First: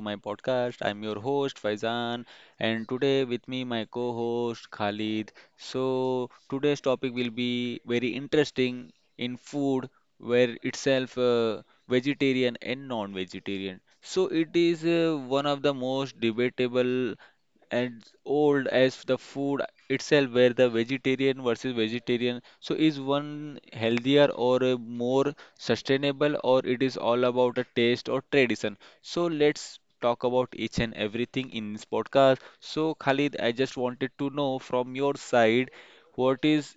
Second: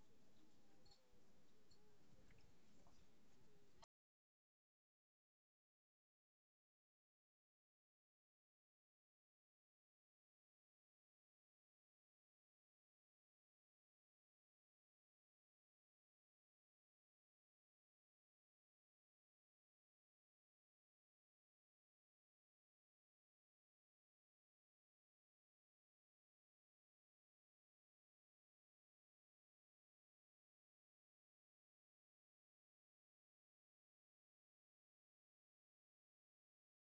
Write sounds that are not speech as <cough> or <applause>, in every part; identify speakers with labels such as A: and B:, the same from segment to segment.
A: my podcast. I'm your host Faizan and today with me my co-host Khalid. So today's topic will be very interesting in food where itself vegetarian and non-vegetarian. So it is one of the most debatable and old as the food itself where the vegetarian versus vegetarian, so is one healthier or more sustainable, or it is all about a taste or tradition? So let's talk about each and everything in this podcast. So Khalid, I just wanted to know from your side, what is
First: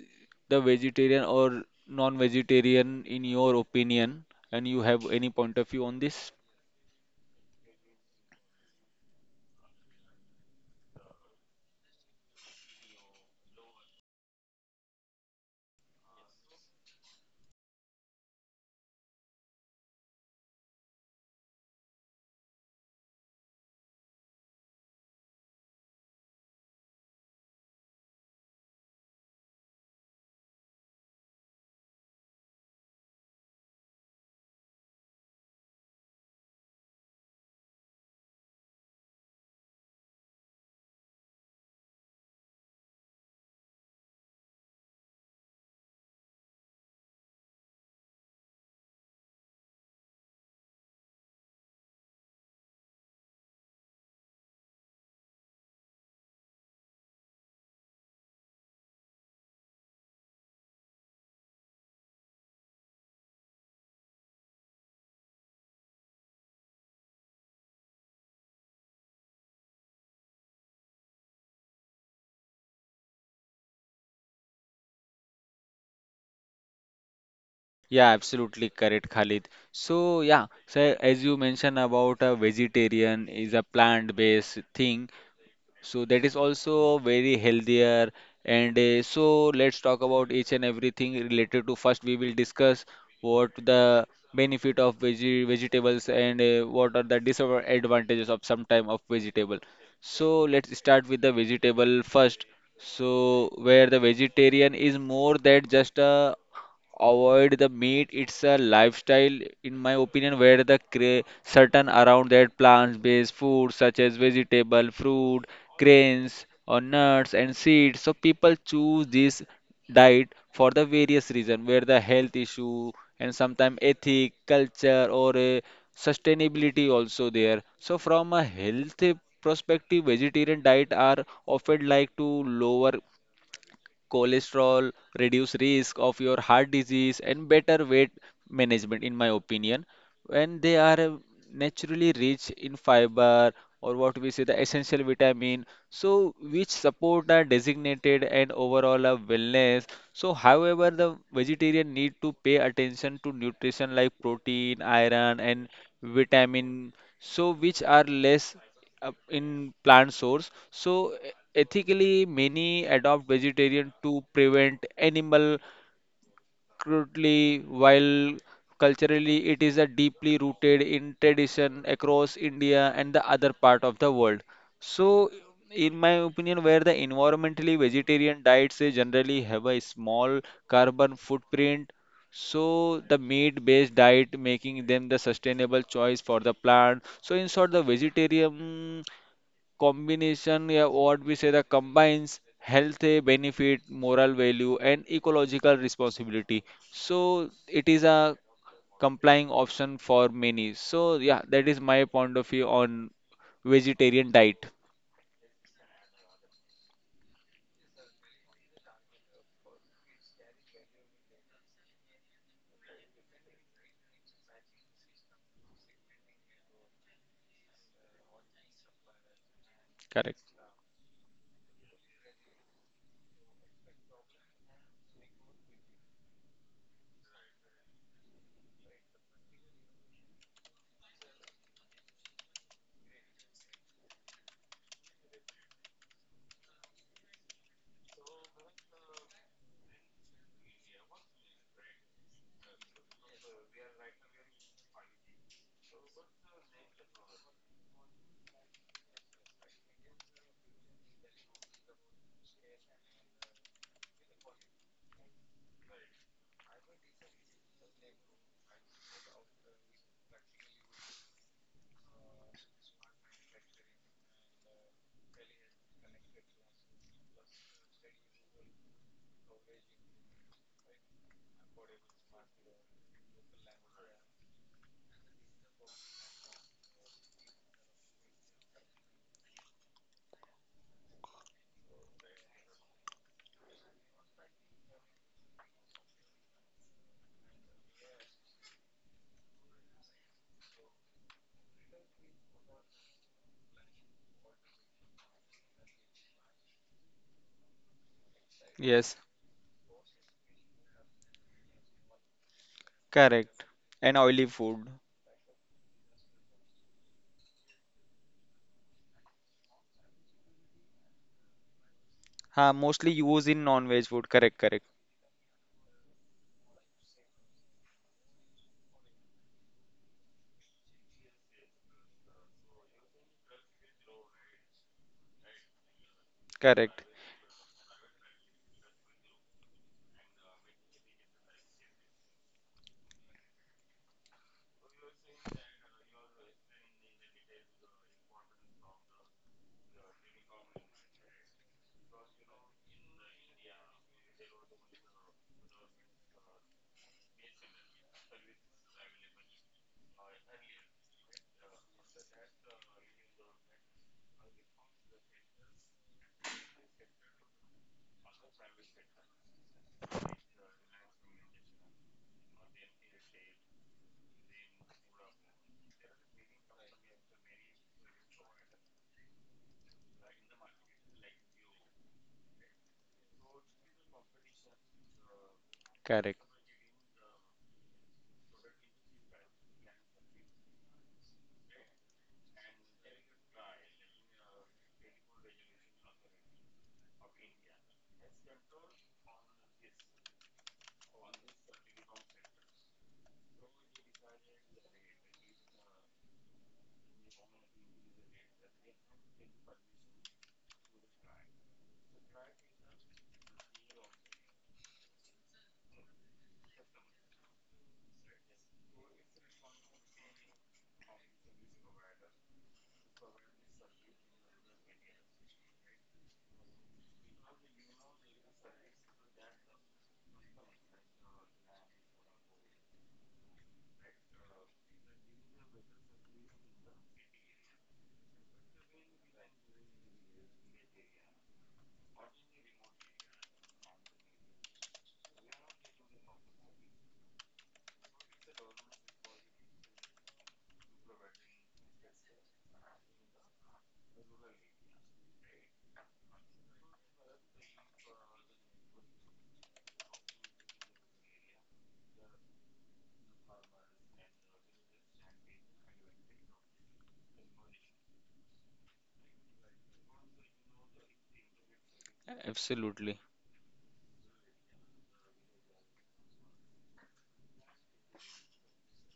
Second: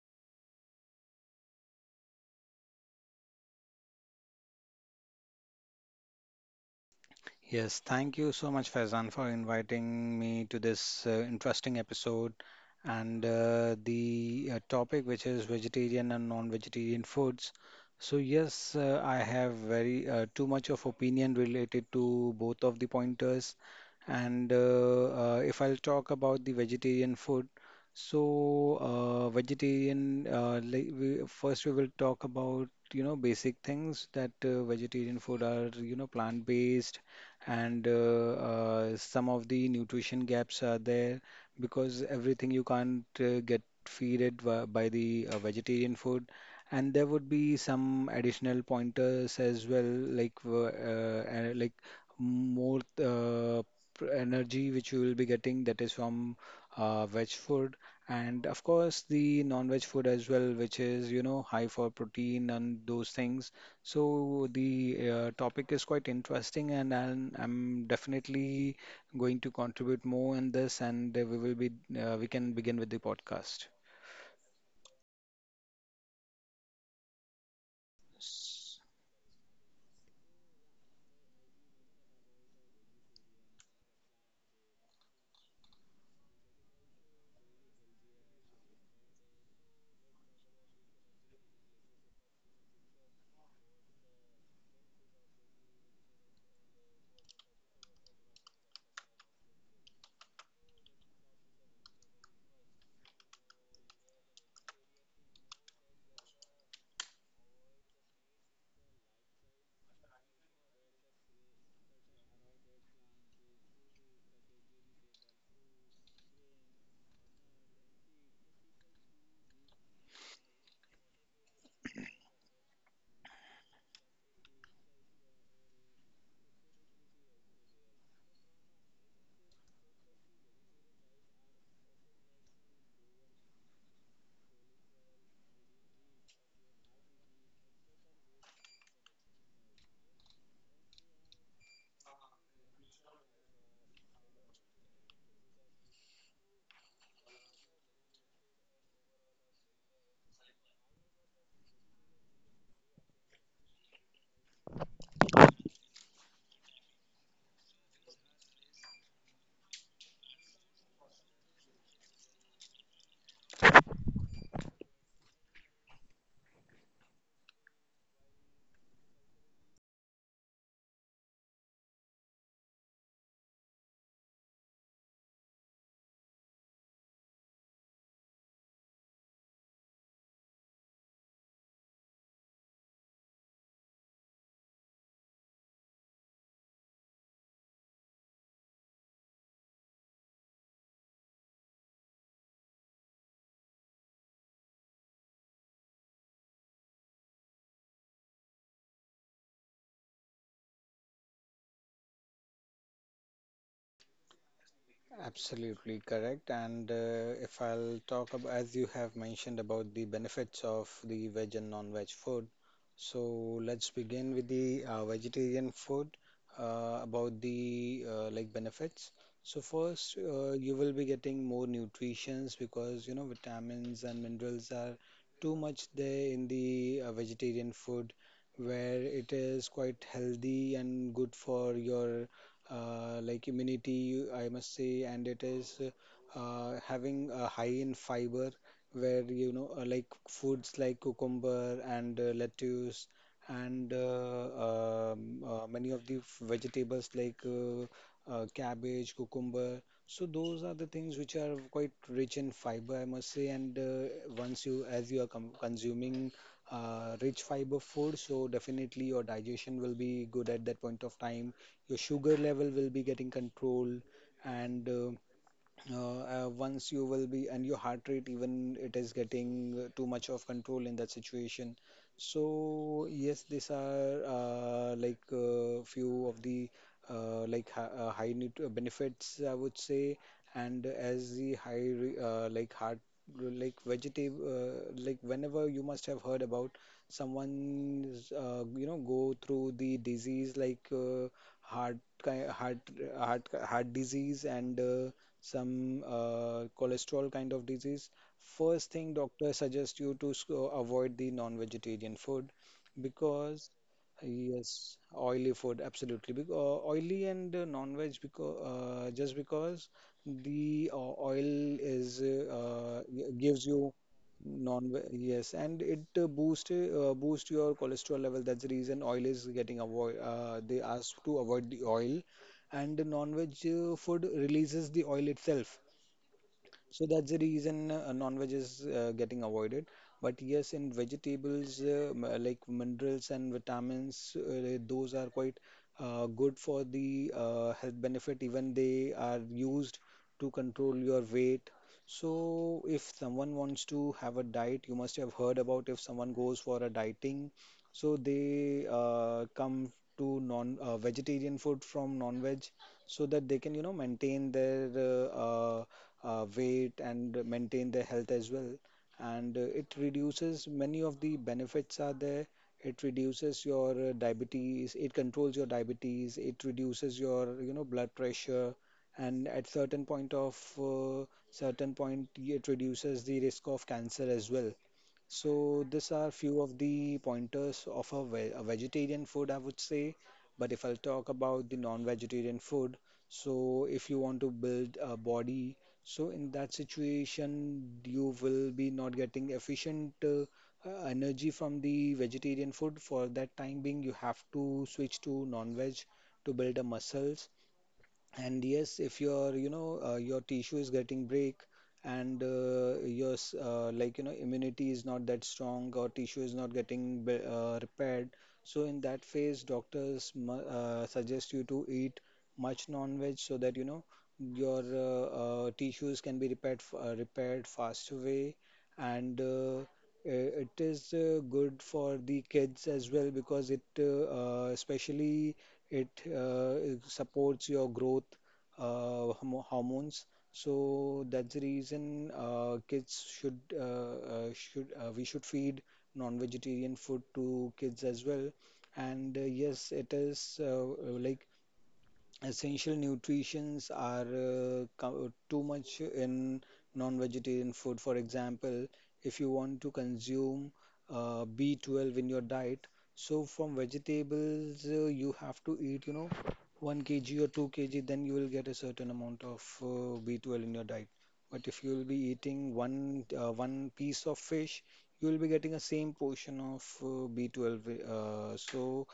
A: the vegetarian or non-vegetarian in your opinion? And you have any point of view on this?
B: Yes, thank you so much, Faizan, for inviting me to this interesting episode. And the topic, which is vegetarian and non-vegetarian foods. So yes, I have very too much of opinion related to both of the pointers. And If I'll talk about the vegetarian food, first we will talk about basic things, that vegetarian food are, plant-based, and some of the nutrition gaps are there because everything you can't get feeded by the vegetarian food. And there would be some additional pointers as well, like more energy which you will be getting, that is from veg food, and of course the non-veg food as well, which is, high for protein and those things. So the topic is quite interesting, and I'm definitely going to contribute more in this, and we will be we can begin with the podcast.
A: Yeah, absolutely correct, Khalid. So, yeah, so as you mentioned about a vegetarian is a plant-based thing, so that is also very healthier. And so let's talk about each and everything related to, first we will discuss what the benefit of veggie vegetables and what are the disadvantages of some type of vegetable. So let's start with the vegetable first. So where the vegetarian is more than just a avoid the meat, it's a lifestyle in my opinion, where the certain around that plant based food such as vegetable, fruit, grains or nuts and seeds. So people choose this diet for the various reason, where the health issue and sometimes ethic, culture or a sustainability also there. So from a health perspective, vegetarian diet are often like to lower cholesterol, reduce risk of your heart disease, and better weight management, in my opinion, when they are naturally rich in fiber or what we say the essential vitamin, so which support are designated and overall a wellness. So however, the vegetarian need to pay attention to nutrition like protein, iron and vitamin, so which are less in plant source. So ethically many adopt vegetarian to prevent animal crudely, while culturally it is a deeply rooted in tradition across India and the other part of the world. So, in my opinion, where the environmentally vegetarian diets, they generally have a small carbon footprint, so the meat-based diet making them the sustainable choice for the plant. So, in short, the vegetarian combination, yeah, what we say that combines health benefit, moral value and ecological responsibility. So it is a complying option for many. So yeah, that is my point of view on vegetarian diet.
B: Absolutely correct. And if I'll talk about, as you have mentioned, about the benefits of the veg and non-veg food, so let's begin with the vegetarian food, about the like benefits. So first,
A: Correct.
B: you will be getting more nutritions, because vitamins and minerals are too much there in the vegetarian food, where it is quite healthy and good for your like immunity, I must say, and it is having a high in fiber, where, like foods like cucumber and lettuce and many of the vegetables like cabbage, cucumber. So those are the things which are quite rich in fiber, I must say. And once you, as you are com consuming rich fiber food, so definitely your digestion will be good at that point of time, your sugar level will be getting controlled, and uh, once you will be and your heart rate even, it is getting too much of control in that situation. So yes, these are few of the high nut benefits, I would say. And as the high re- like heart like vegetative like, whenever you must have heard about someone's, go through the disease like heart, ki- heart heart disease, and some cholesterol kind of disease, first thing
A: Yes,
B: doctor suggests you to avoid the non-vegetarian food, because
A: correct. And oily food.
B: yes, oily food, absolutely. Because oily and non-veg, because just because the oil is
A: Ha, mostly used
B: gives
A: in
B: you
A: non-veg food. Correct,
B: non
A: correct,
B: yes, and it boost your cholesterol level. That's the reason oil is getting avoid they ask to avoid the oil, and the non-veg food releases the oil itself. So
A: correct,
B: that's the reason non-veg is getting avoided. But yes, in vegetables, like minerals and vitamins, those are quite good for the health benefit. Even they are used to control your weight. So if someone wants to have a diet, you must have heard, about if someone goes for a dieting, so they come to non vegetarian food from non-veg, so that they can, you know, maintain their weight and maintain their health as well. And it reduces, many of the benefits are there. It reduces your diabetes, it controls your diabetes, it reduces your, you know, blood pressure, and at certain point, it reduces the risk of cancer as well. So these are
A: correct.
B: few of the pointers of a vegetarian food, I would say. But if I'll talk about the non-vegetarian food, so if you want to build a body, so in that situation you will be not getting efficient energy from the vegetarian food. For that time being, you have to switch to non-veg to build the muscles. And yes, if your, you know, your tissue is getting break, and like, you know, immunity is not that strong, or tissue is not getting repaired. So in that phase, doctors mu suggest you to eat much non-veg, so that, you know, your tissues can be repaired, repaired faster way. And it is good for the kids as well, because especially it it supports your growth hormones. So that's the reason, kids should, we should feed non-vegetarian food to kids as well. And yes, it is like, essential nutrients are too much in non-vegetarian food. For example, if you want to consume B12 in your diet, so from vegetables, you have to eat, you know, 1 kg or 2 kg, then you will get a certain amount of B12 in your diet. But if you will be eating
A: Absolutely.
B: one piece of fish, you will be getting a same portion of B12. So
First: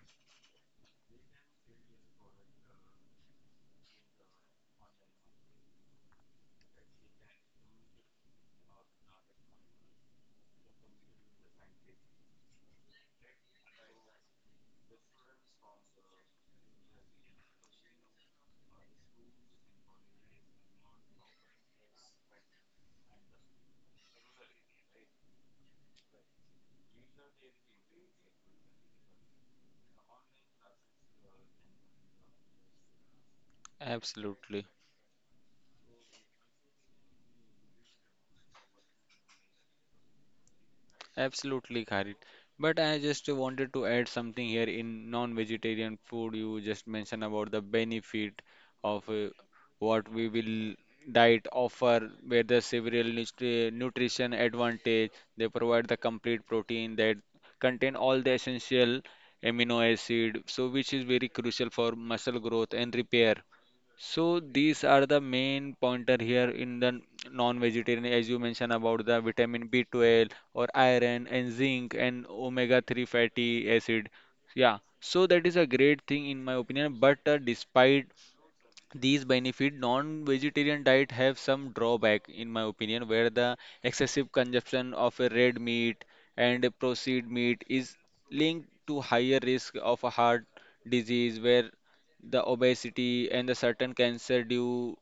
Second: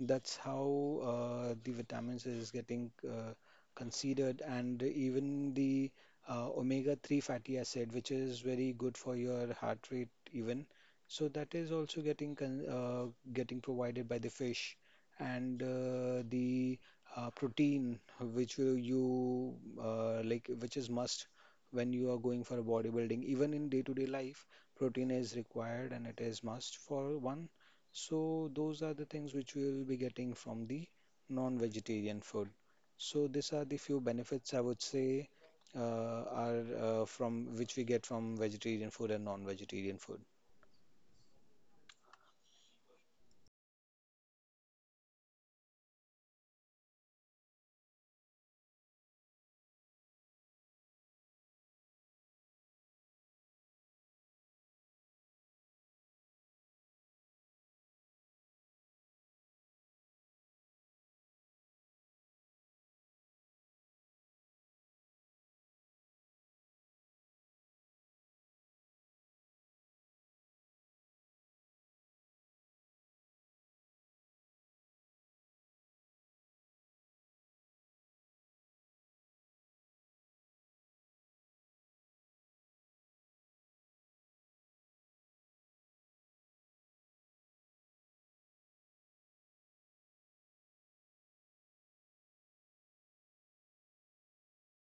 B: that's how the vitamins is getting considered, and even the omega-3 fatty acid, which is very good for your heart rate, even. So that is also getting provided by the fish, and the protein, which is must when you are going for a bodybuilding. Even in day-to-day life, protein is required, and it is must for one. So those are the things which we will be getting from the non-vegetarian food. So these are the few benefits I
A: Absolutely.
B: would say uh, are from which we get, from vegetarian food and non-vegetarian food.
A: Absolutely, Khalid. But I just wanted to add something here in non-vegetarian food. You just mentioned about the benefit of what we will diet offer, where the several nutrition advantage. They provide the complete protein that contain all the essential amino acid, so which is very crucial for muscle growth and repair. So these are the main pointer here in the non-vegetarian, as you mentioned about the vitamin B12 or iron and zinc and omega-3 fatty acid. Yeah, so that is a great thing in my opinion. But despite these benefit, non-vegetarian diet have some drawback in my opinion, where the excessive consumption of a red meat and a processed meat is linked to higher risk of a heart disease, where the obesity and the certain cancer due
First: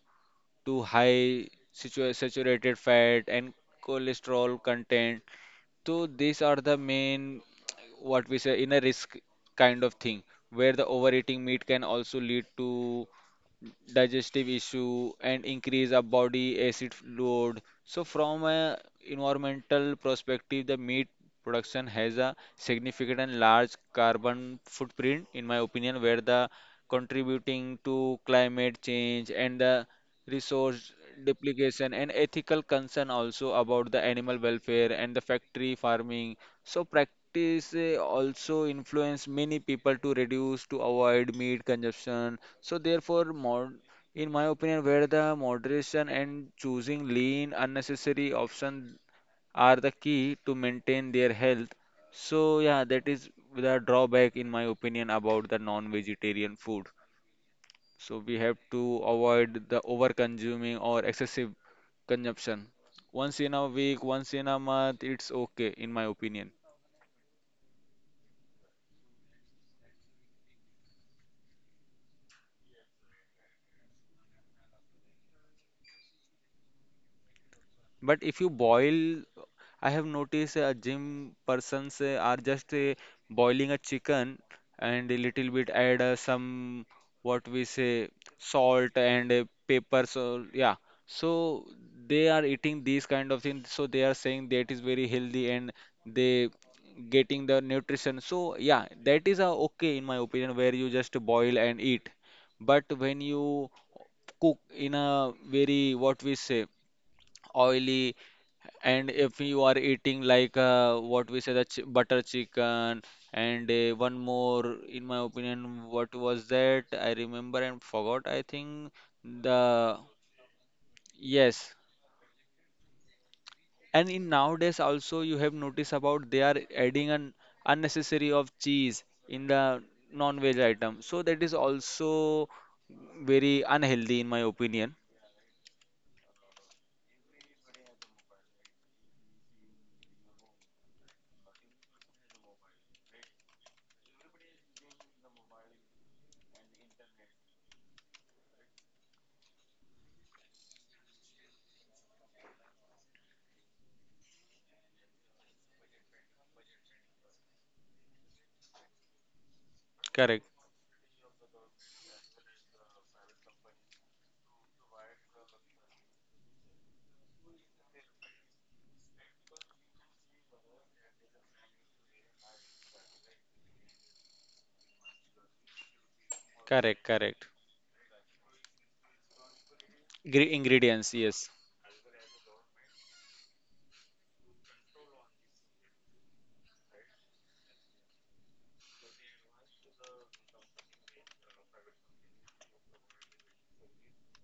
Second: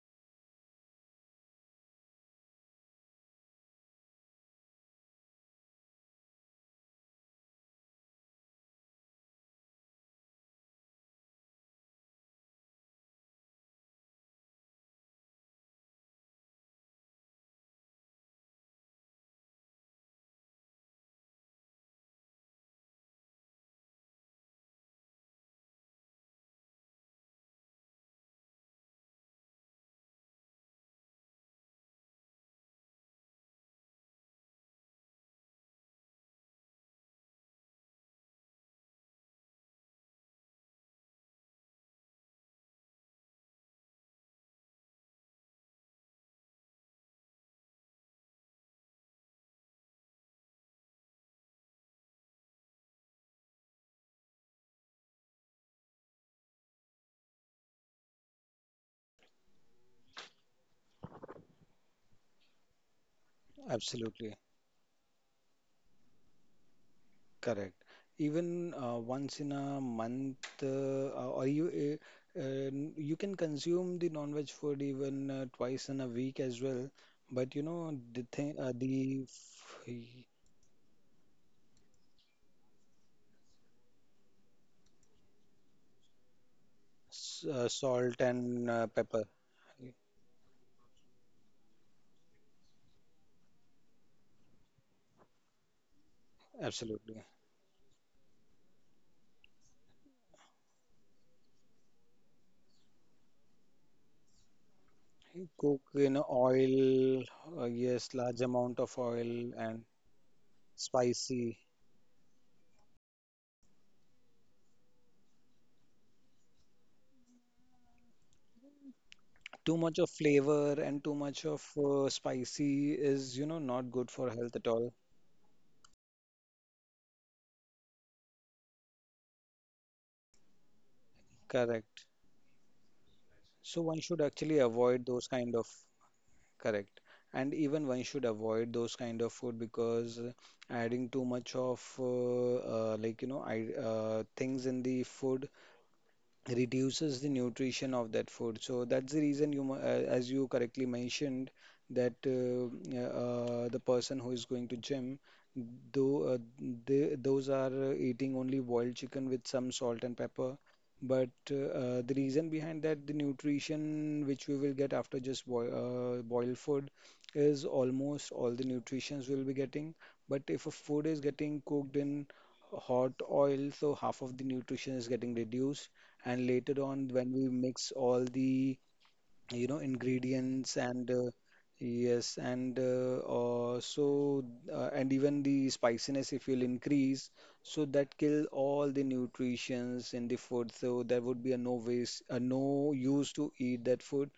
A: to high saturated fat and cholesterol content. So these are the main, what we say, inner risk kind of thing, where the overeating meat can also lead to digestive issue and increase our body acid load. So from a environmental perspective, the meat production has a significant and large carbon footprint, in my opinion, where the contributing to climate change and the resource duplication and ethical concern also about the animal welfare and the factory farming. So practice, also influence many people to reduce to avoid meat consumption. So therefore, mod in my opinion, where the moderation and choosing lean unnecessary option are the key to maintain their health. So yeah, that is the drawback in my opinion about the non-vegetarian food. So we have to avoid the over-consuming or excessive consumption. Once in a week, once
B: Absolutely
A: in a month, it's okay in my opinion.
B: correct. Even once in a month, uh, or you uh, uh, you can consume the non-veg food even twice in a week as well. But you know
A: But
B: the
A: if you
B: thing,
A: boil, I have noticed gym persons are just boiling a chicken and a little bit add some, what
B: s-
A: we say,
B: salt and
A: salt
B: pepper.
A: and pepper. So yeah, so they are eating these kind of things. So they are saying that is very healthy and they
B: Absolutely.
A: getting the nutrition. So yeah, that is okay in my opinion, where you just boil and eat. But when you cook in a
B: Cook
A: very,
B: in
A: what we say,
B: oil, yes,
A: oily,
B: large amount of
A: and if
B: oil
A: you are
B: and
A: eating like what we say,
B: spicy.
A: the ch butter chicken, and one more in my opinion, what was that? I remember and forgot. I think the,
B: Too much of flavor and too much of
A: yes.
B: spicy is, you know, not
A: And
B: good
A: in
B: for health at
A: nowadays
B: all.
A: also, you have noticed about they are adding an unnecessary of cheese in the non-veg item, so that is
B: Correct.
A: also very
B: So one
A: unhealthy
B: should
A: in my
B: actually
A: opinion.
B: avoid those kind of, correct. And even one should avoid those kind of food, because adding too much of things in the food, reduces the nutrition of that food. So that's the reason you, as you correctly mentioned, that the person who is going to gym, though those are eating only boiled chicken with some salt and
A: Correct,
B: pepper. But the reason behind that, the nutrition which we will get after just boil, boiled food, is almost all the nutritions we'll be getting. But if a food is getting cooked in hot oil, so half of the nutrition is getting reduced, and later
A: correct,
B: on when
A: correct.
B: we mix all the, you know,
A: Gre
B: ingredients,
A: ingredients,
B: and
A: yes,
B: yes, and also and even the spiciness if you'll increase, so that kill all the nutritions in the food. So there would be a no waste, a no use to eat that food,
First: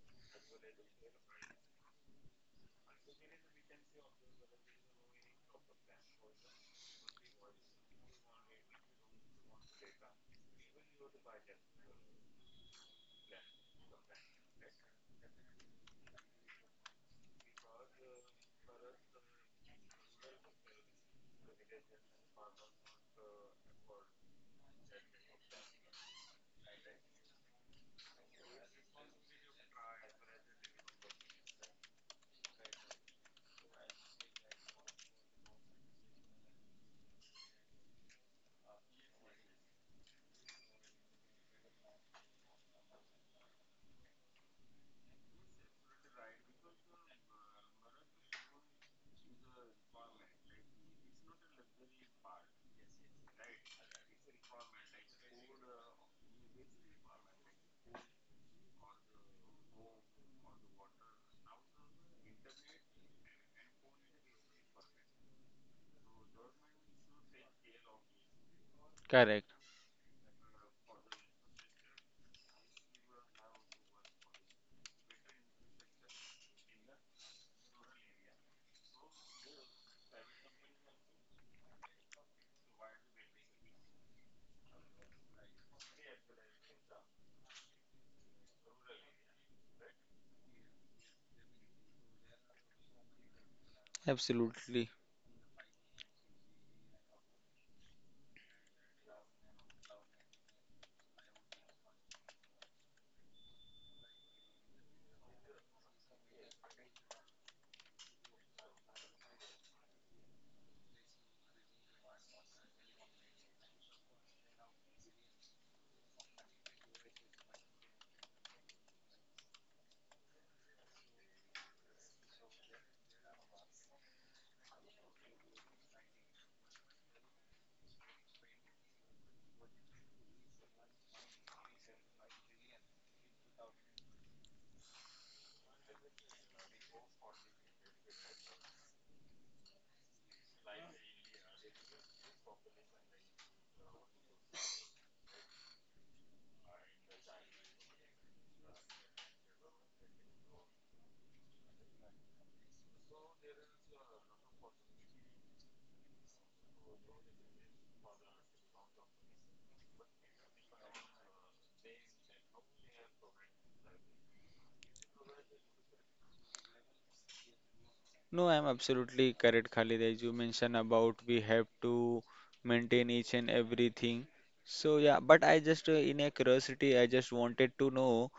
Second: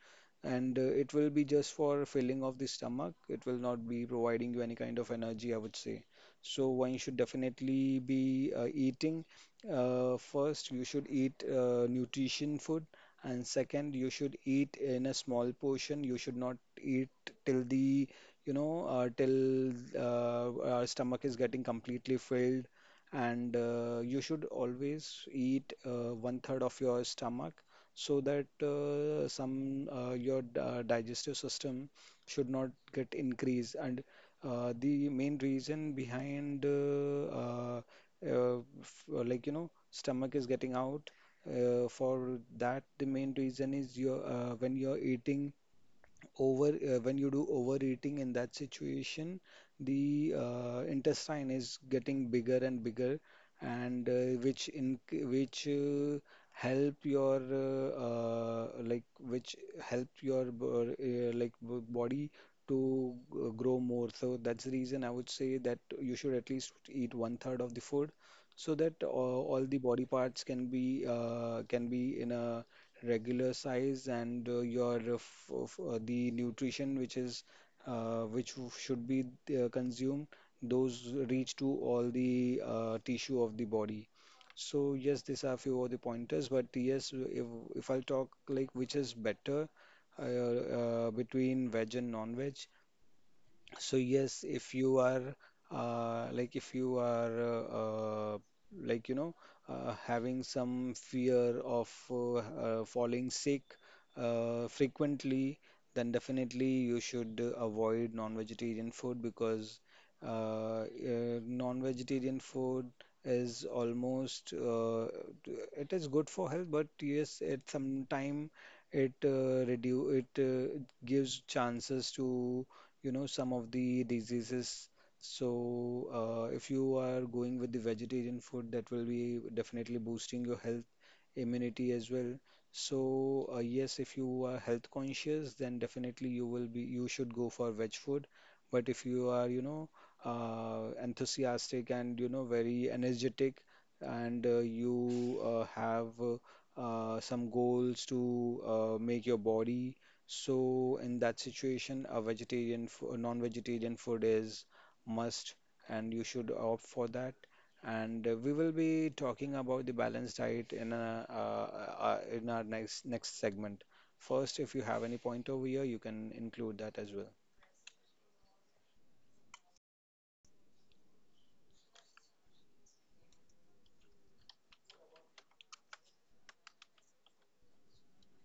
B: and it will be just for filling of the stomach, it will not be providing you any kind of energy, I would say. So one should definitely be eating, first you should eat nutrition food, and second, you should eat in a small portion. You should not eat till the, you know, till our stomach is getting completely filled. And you should always eat one third of your stomach, so that some your digestive system should not get increased. And the main reason behind like, you know, stomach is getting out, for that, the main reason is your, when you're eating over when you do overeating in that situation, the intestine is getting bigger and bigger, and which in which help your like which help your body to grow more. So that's the reason I would say that you should at least eat one third of the food, so that
A: correct.
B: all the body parts can be can be in a regular size, and your the nutrition which should be consumed, those reach to all the tissue of the body. So yes, these are few of the pointers, but yes, if I'll talk like which is better between veg and non-veg. So yes, if
A: Absolutely.
B: you are uh, like if you are uh, uh, like you know having some fear of falling sick frequently, then definitely you should avoid non-vegetarian food because uh, uh, non-vegetarian food is almost it is good for health, but yes, at some time it reduce it uh, gives chances to some of the diseases. So if you are going with the vegetarian food, that will be definitely boosting your health immunity as well. So yes, if you are health conscious, then definitely you will be you should go for veg food. But if you are, enthusiastic, and very energetic, and you have some goals to make your body. So in that situation, a non-vegetarian food is must, and you should opt for that. And we will be talking about the balanced diet in our next segment. First, if you have any point over here, you can include that as well.
A: No, I'm absolutely correct, Khalid. As you mentioned about, we have to maintain each and everything. So yeah, but I just in a curiosity, I just wanted to know,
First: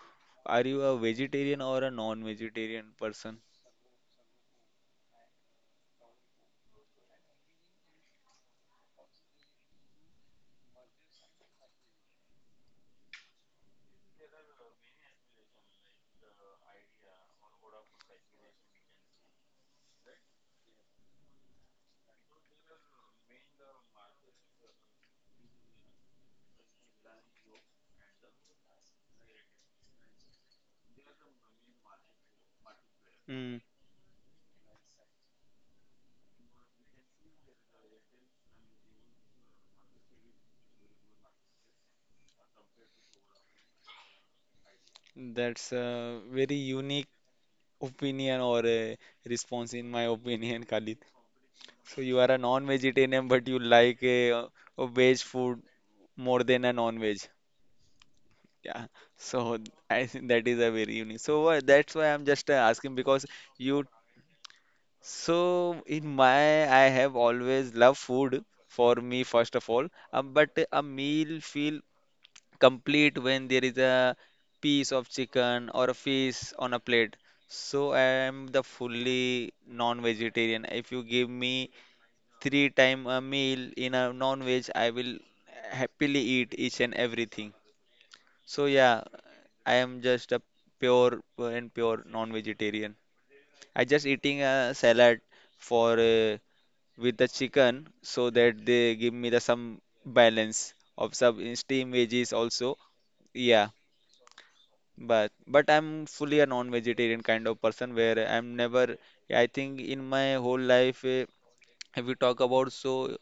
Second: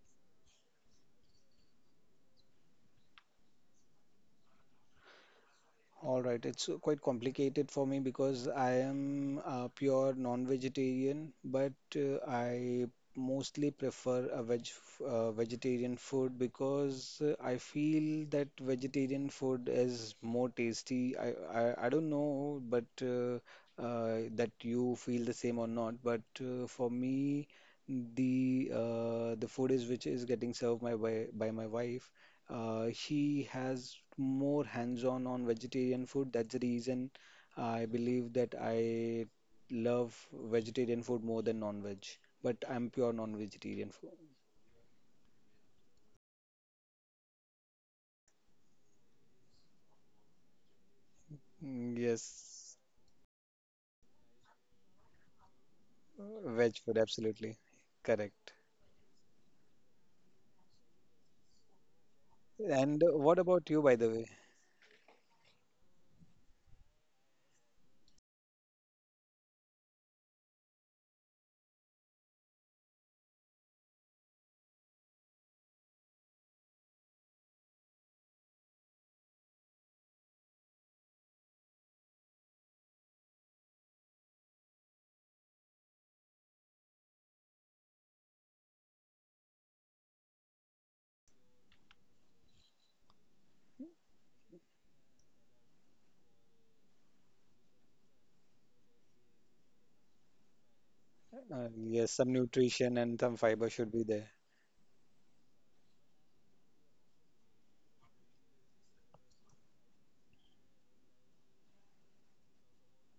A: are you a vegetarian or a non-vegetarian person?
B: All right, it's quite complicated for me because I am a pure non-vegetarian, but I mostly prefer a veg vegetarian food because I feel that vegetarian food is more tasty. I don't know, but that you feel the same or not. But for me, the food is which is getting served my by my wife. He
A: Mm,
B: has more hands-on on vegetarian food. That's the reason I believe that I love vegetarian food more than non-veg. But I'm pure non-vegetarian food.
A: that's a very unique opinion or a response in my <laughs> opinion, Khalid. So you are a
B: Yes,
A: non-vegetarian, but you like a veg food more than a
B: veg food,
A: non-veg.
B: absolutely. Correct.
A: Yeah, so I think that is a very unique. So that's why I'm just asking
B: And
A: because
B: what about you,
A: you.
B: by the way?
A: So in my, I have always loved food for me first of all. But a meal feel complete when there is a piece of chicken or a fish on a plate. So I am the fully non-vegetarian. If you give me three time a meal in a non-veg, I will happily eat each and everything. So yeah, I am just a pure and pure non-vegetarian. I just eating a salad for with the chicken so that they give me the some balance of some steam
B: Yes,
A: veggies
B: some
A: also.
B: nutrition and some
A: Yeah,
B: fiber should be there.
A: but I'm fully a non-vegetarian kind of person where I'm never. I think in my whole life, if we talk about so,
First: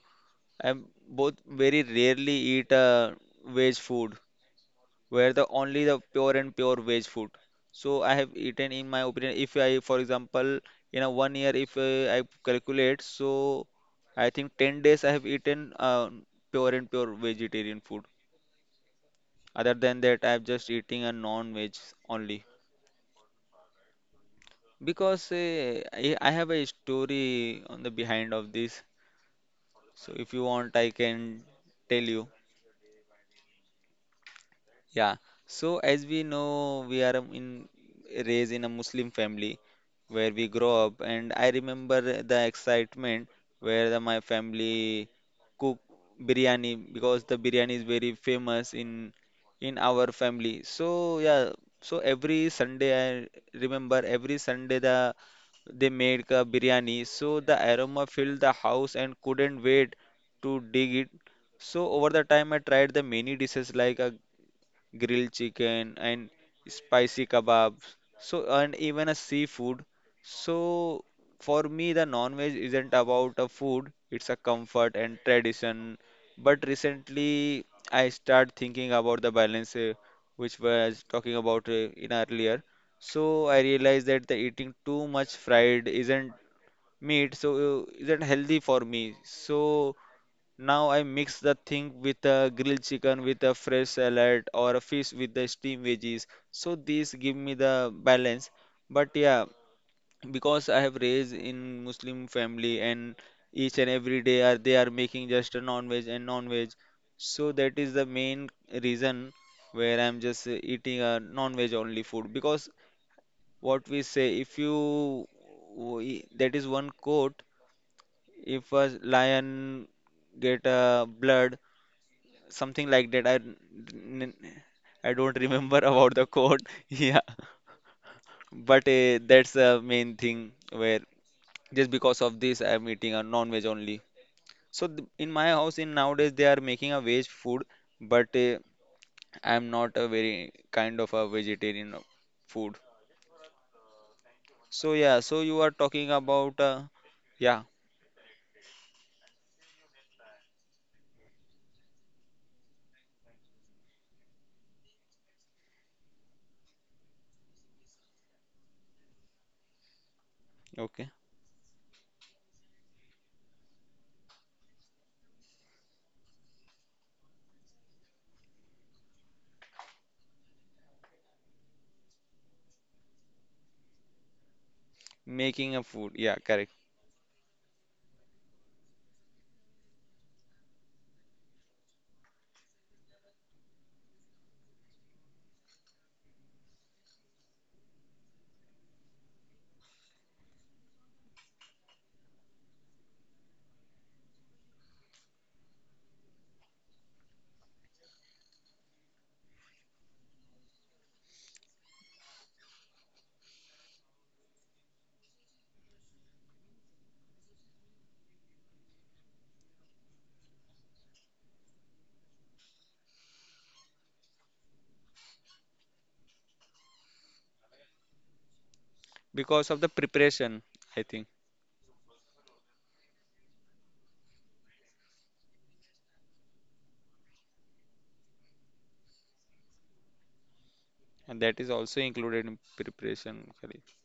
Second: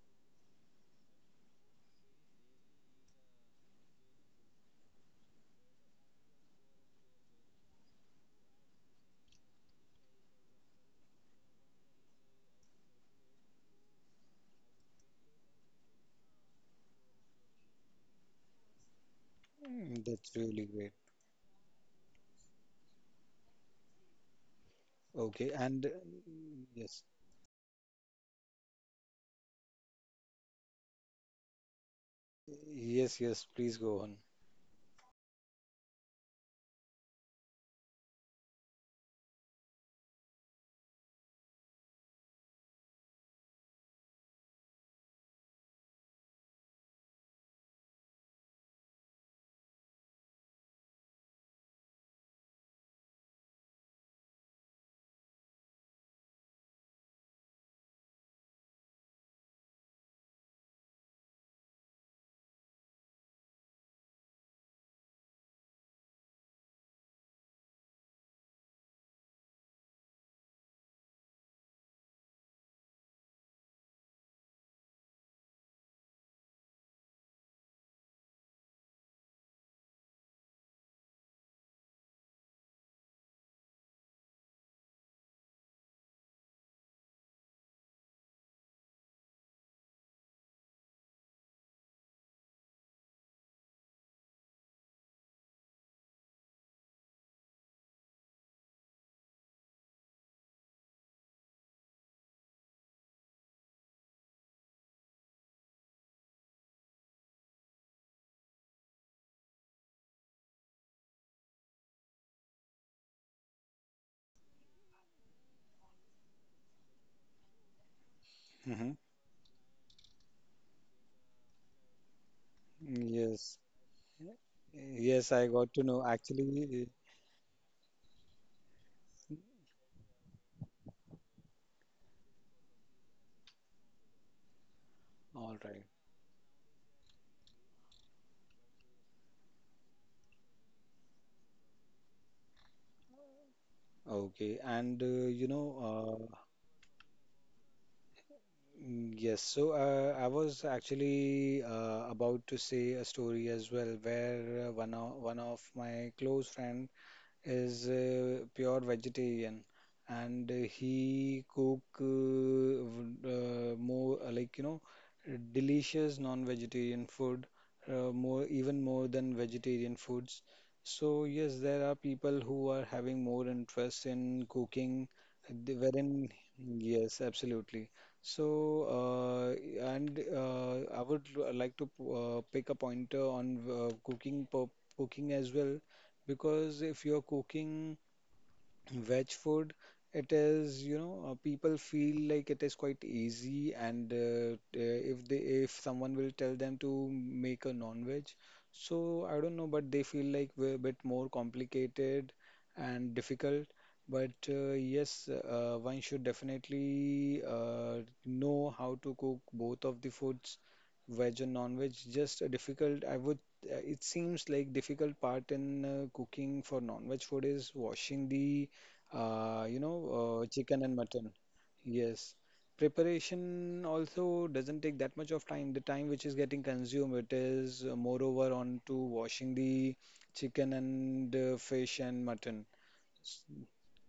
A: I'm both very rarely eat veg food. Where the only the pure and pure veg food. So I have eaten, in my opinion, if I, for example, in a 1 year, if I calculate, so I think 10 days I have eaten pure and pure vegetarian food. Other than
B: Mm,
A: that, I
B: that's
A: have
B: really
A: just
B: great.
A: eating a non-veg only. Because
B: Okay,
A: uh,
B: and
A: I, I have a
B: yes,
A: story on the behind of this. So if you want, I can tell you.
B: yes, yes, please go on.
A: Yeah. So as we know, we are in raised in a Muslim family where we grow up, and I remember the excitement where the, my family cook biryani because the biryani is very famous in our family. So yeah, so every Sunday I remember every Sunday the they made a biryani, so the aroma filled the house and couldn't wait to dig it. So over the time, I tried the many dishes like a grilled chicken and spicy kebabs. So and even a seafood. So for me, the non-veg isn't about a food, it's a comfort and tradition. But recently I start thinking about the balance, which was talking about in earlier. So I realized that the eating too much fried isn't meat, so isn't healthy for me. So now I mix the thing with a grilled chicken with a fresh salad or a fish with the steamed veggies. So these give me the balance. But yeah, because I have raised in Muslim family and each and every day are they are making just a non-veg and non-veg. So that is the main reason where I'm just eating a non-veg only food, because what we say if you, that is one quote, if
B: Hmm.
A: a lion get blood, something like that.
B: Yes,
A: N- I
B: yes,
A: don't
B: I got
A: remember <laughs>
B: to know.
A: about the
B: Actually,
A: code. <laughs> Yeah, but that's the main thing, where just because of this I'm eating a non-veg only. So th in my
B: all
A: house
B: right.
A: in nowadays they are making a veg food, but I'm not a very kind of a vegetarian of food.
B: Okay.
A: So
B: And
A: yeah, so
B: you
A: you are talking
B: know,
A: about yeah,
B: yes, so I was actually about to say a story as well, where one of my close friend is pure vegetarian, and
A: okay,
B: he cook more, like, you know, delicious non-vegetarian food, more, even more than vegetarian foods. So yes, there are people who are having more interest in cooking,
A: making a food.
B: wherein
A: Yeah, correct.
B: yes, absolutely. So and I would like to pick a pointer on cooking as well, because if you're cooking veg food, it is, you know, people feel like it is quite easy, and if someone will tell them to make a non-veg, so I don't know, but they feel like we're a bit more complicated and difficult. But yes, one should definitely know how to cook both of the foods, veg and non-veg. Just a difficult, I would, it seems like difficult part in cooking for non-veg food is washing the
A: Because of the preparation,
B: chicken and
A: I think.
B: mutton. Yes. Preparation also doesn't take that much of time. The time which is getting consumed, it is moreover on to washing the chicken and
A: And that is
B: fish
A: also
B: and
A: included in
B: mutton. S-
A: preparation. Correct.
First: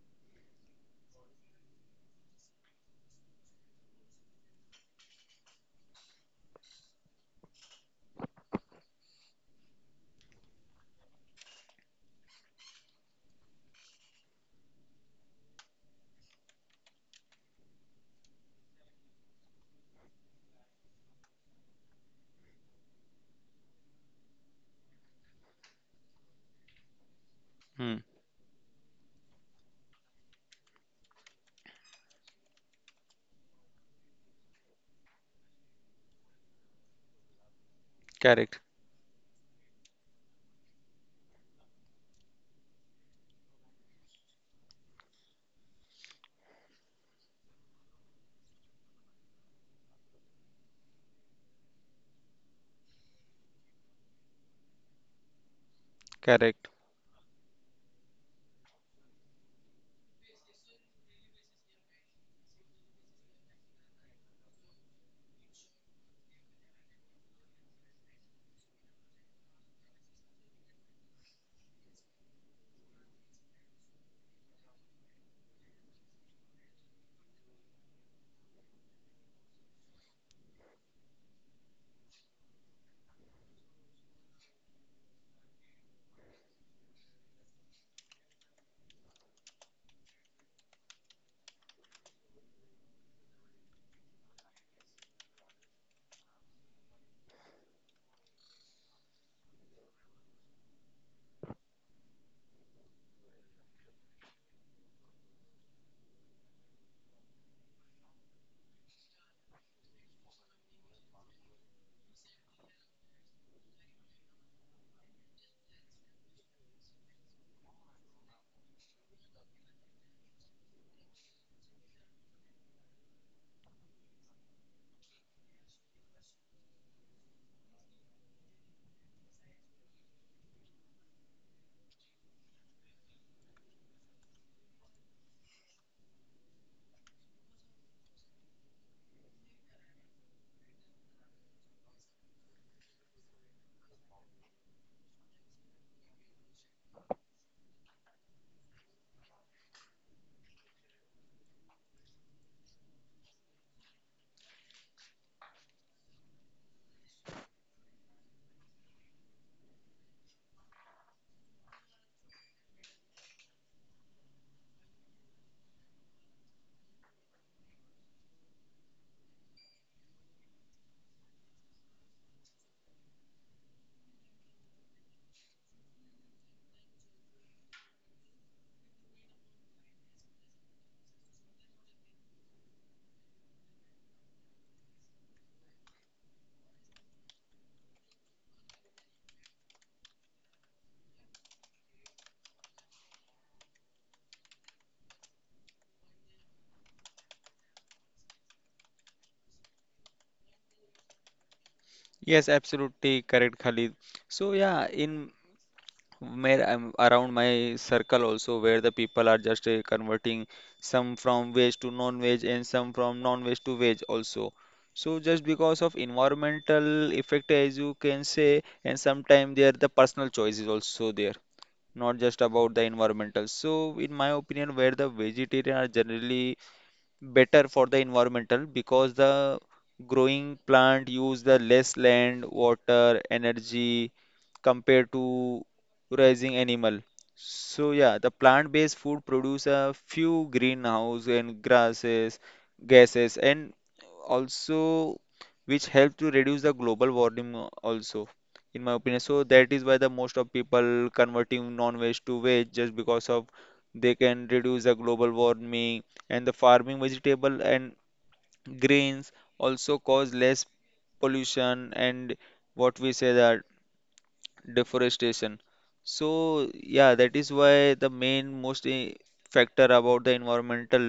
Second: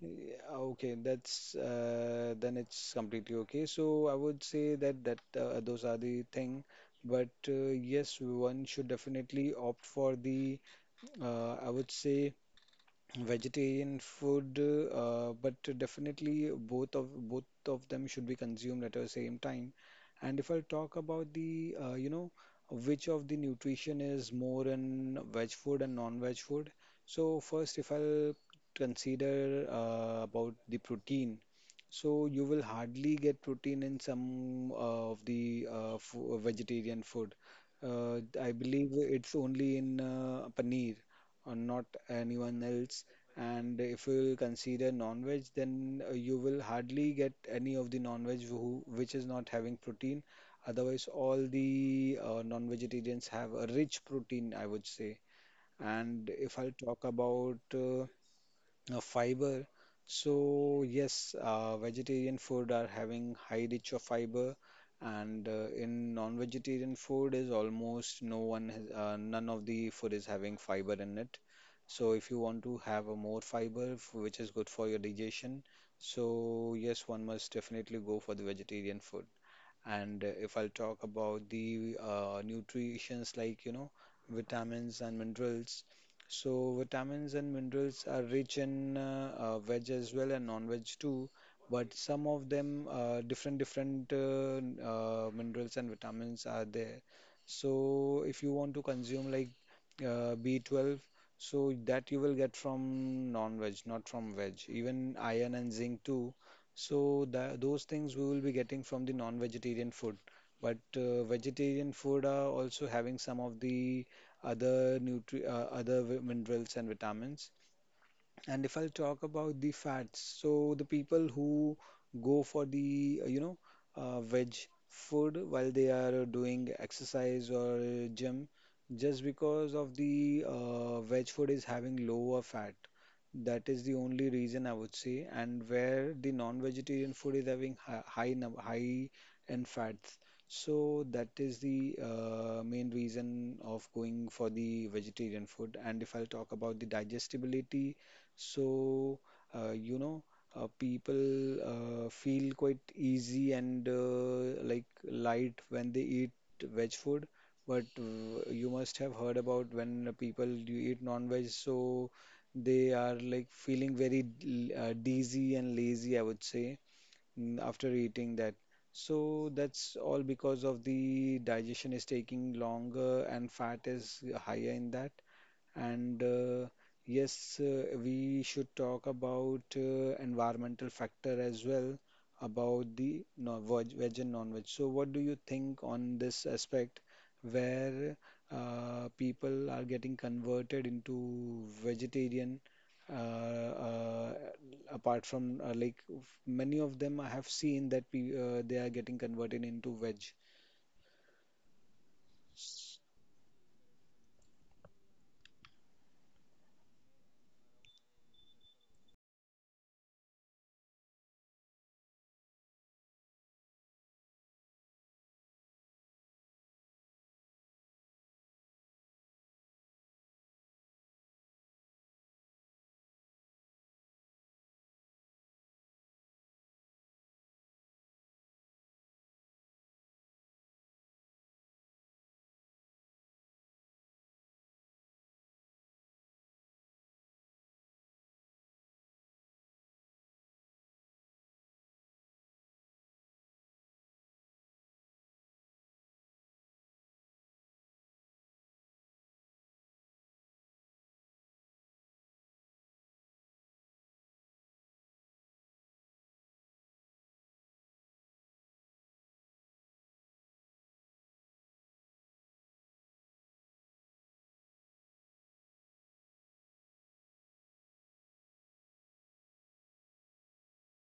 B: yeah, okay, that's then it's completely okay. So I would say that those are the thing, but yes, one should definitely opt for the, I would say, vegetarian food, but definitely both of them should be consumed at the same time. And if I talk about the, you know, which of the nutrition is more in veg food and non-veg food. So first, if
A: Hmm,
B: I'll consider about the protein, so you will hardly get protein in some of the fo vegetarian food. I
A: correct.
B: believe it's only in paneer, or not anyone else. And if you consider non-veg, then you will hardly get any of the non-veg which is not having protein. Otherwise, all the non-vegetarians have a rich protein, I would say. And if
A: Correct.
B: I'll talk about fiber. So yes, vegetarian food are having high reach of fiber, and in non-vegetarian food is almost no one has, none of the food is having fiber in it. So if you want to have a more fiber, which is good for your digestion, so yes, one must definitely go for the vegetarian food. And if I'll talk about the nutritions like, you know, vitamins and minerals. So vitamins and minerals are rich in veg as well and non-veg too, but some of them different different minerals and vitamins are there. So if you want to consume like, B12, so that you will get from non-veg, not from veg. Even iron and zinc too, so tha those things we will be getting from the non-vegetarian food. But vegetarian food are also having some of the other minerals and vitamins. And if I'll talk about the fats, so the people who go for the, you know, veg food while they are doing exercise or gym, just because of the veg food is having lower fat. That is the only reason I would say. And where the non-vegetarian food is having high in fats. So that is the main reason of going for the vegetarian food. And if I'll talk about the digestibility, so, you know, people feel quite easy and like light when they eat veg food. But you must have heard about when people do eat non-veg, so they are like feeling very dizzy and lazy, I would say, after eating that. So that's all because of the digestion is taking longer and fat is higher in that. And yes, we should talk about environmental factor as well about the veg and non-veg. So, what do you think on this aspect, where people are getting converted into vegetarian? Uh, uh, Apart from like, many of them, I have seen that pe they are getting converted into veg.
A: Yes, absolutely correct, Khalid. So yeah, in where I'm around my circle also, where the people are just converting some from veg to non-veg and some from non-veg to veg also. So just because of environmental effect, as you can say, and sometimes there the personal choice is also there, not just about the environmental. So in my opinion, where the vegetarian are generally better for the environmental because the growing plant use the less land, water, energy compared to raising animal. So yeah, the plant-based food produce a few greenhouse and grasses, gases, and also which help to reduce the global warming also, in my opinion. So that is why the most of people converting non-veg to veg just because of they can reduce the global warming and the farming vegetable and grains also cause less pollution and what we say that deforestation. So yeah, that is why the main most factor about the environmental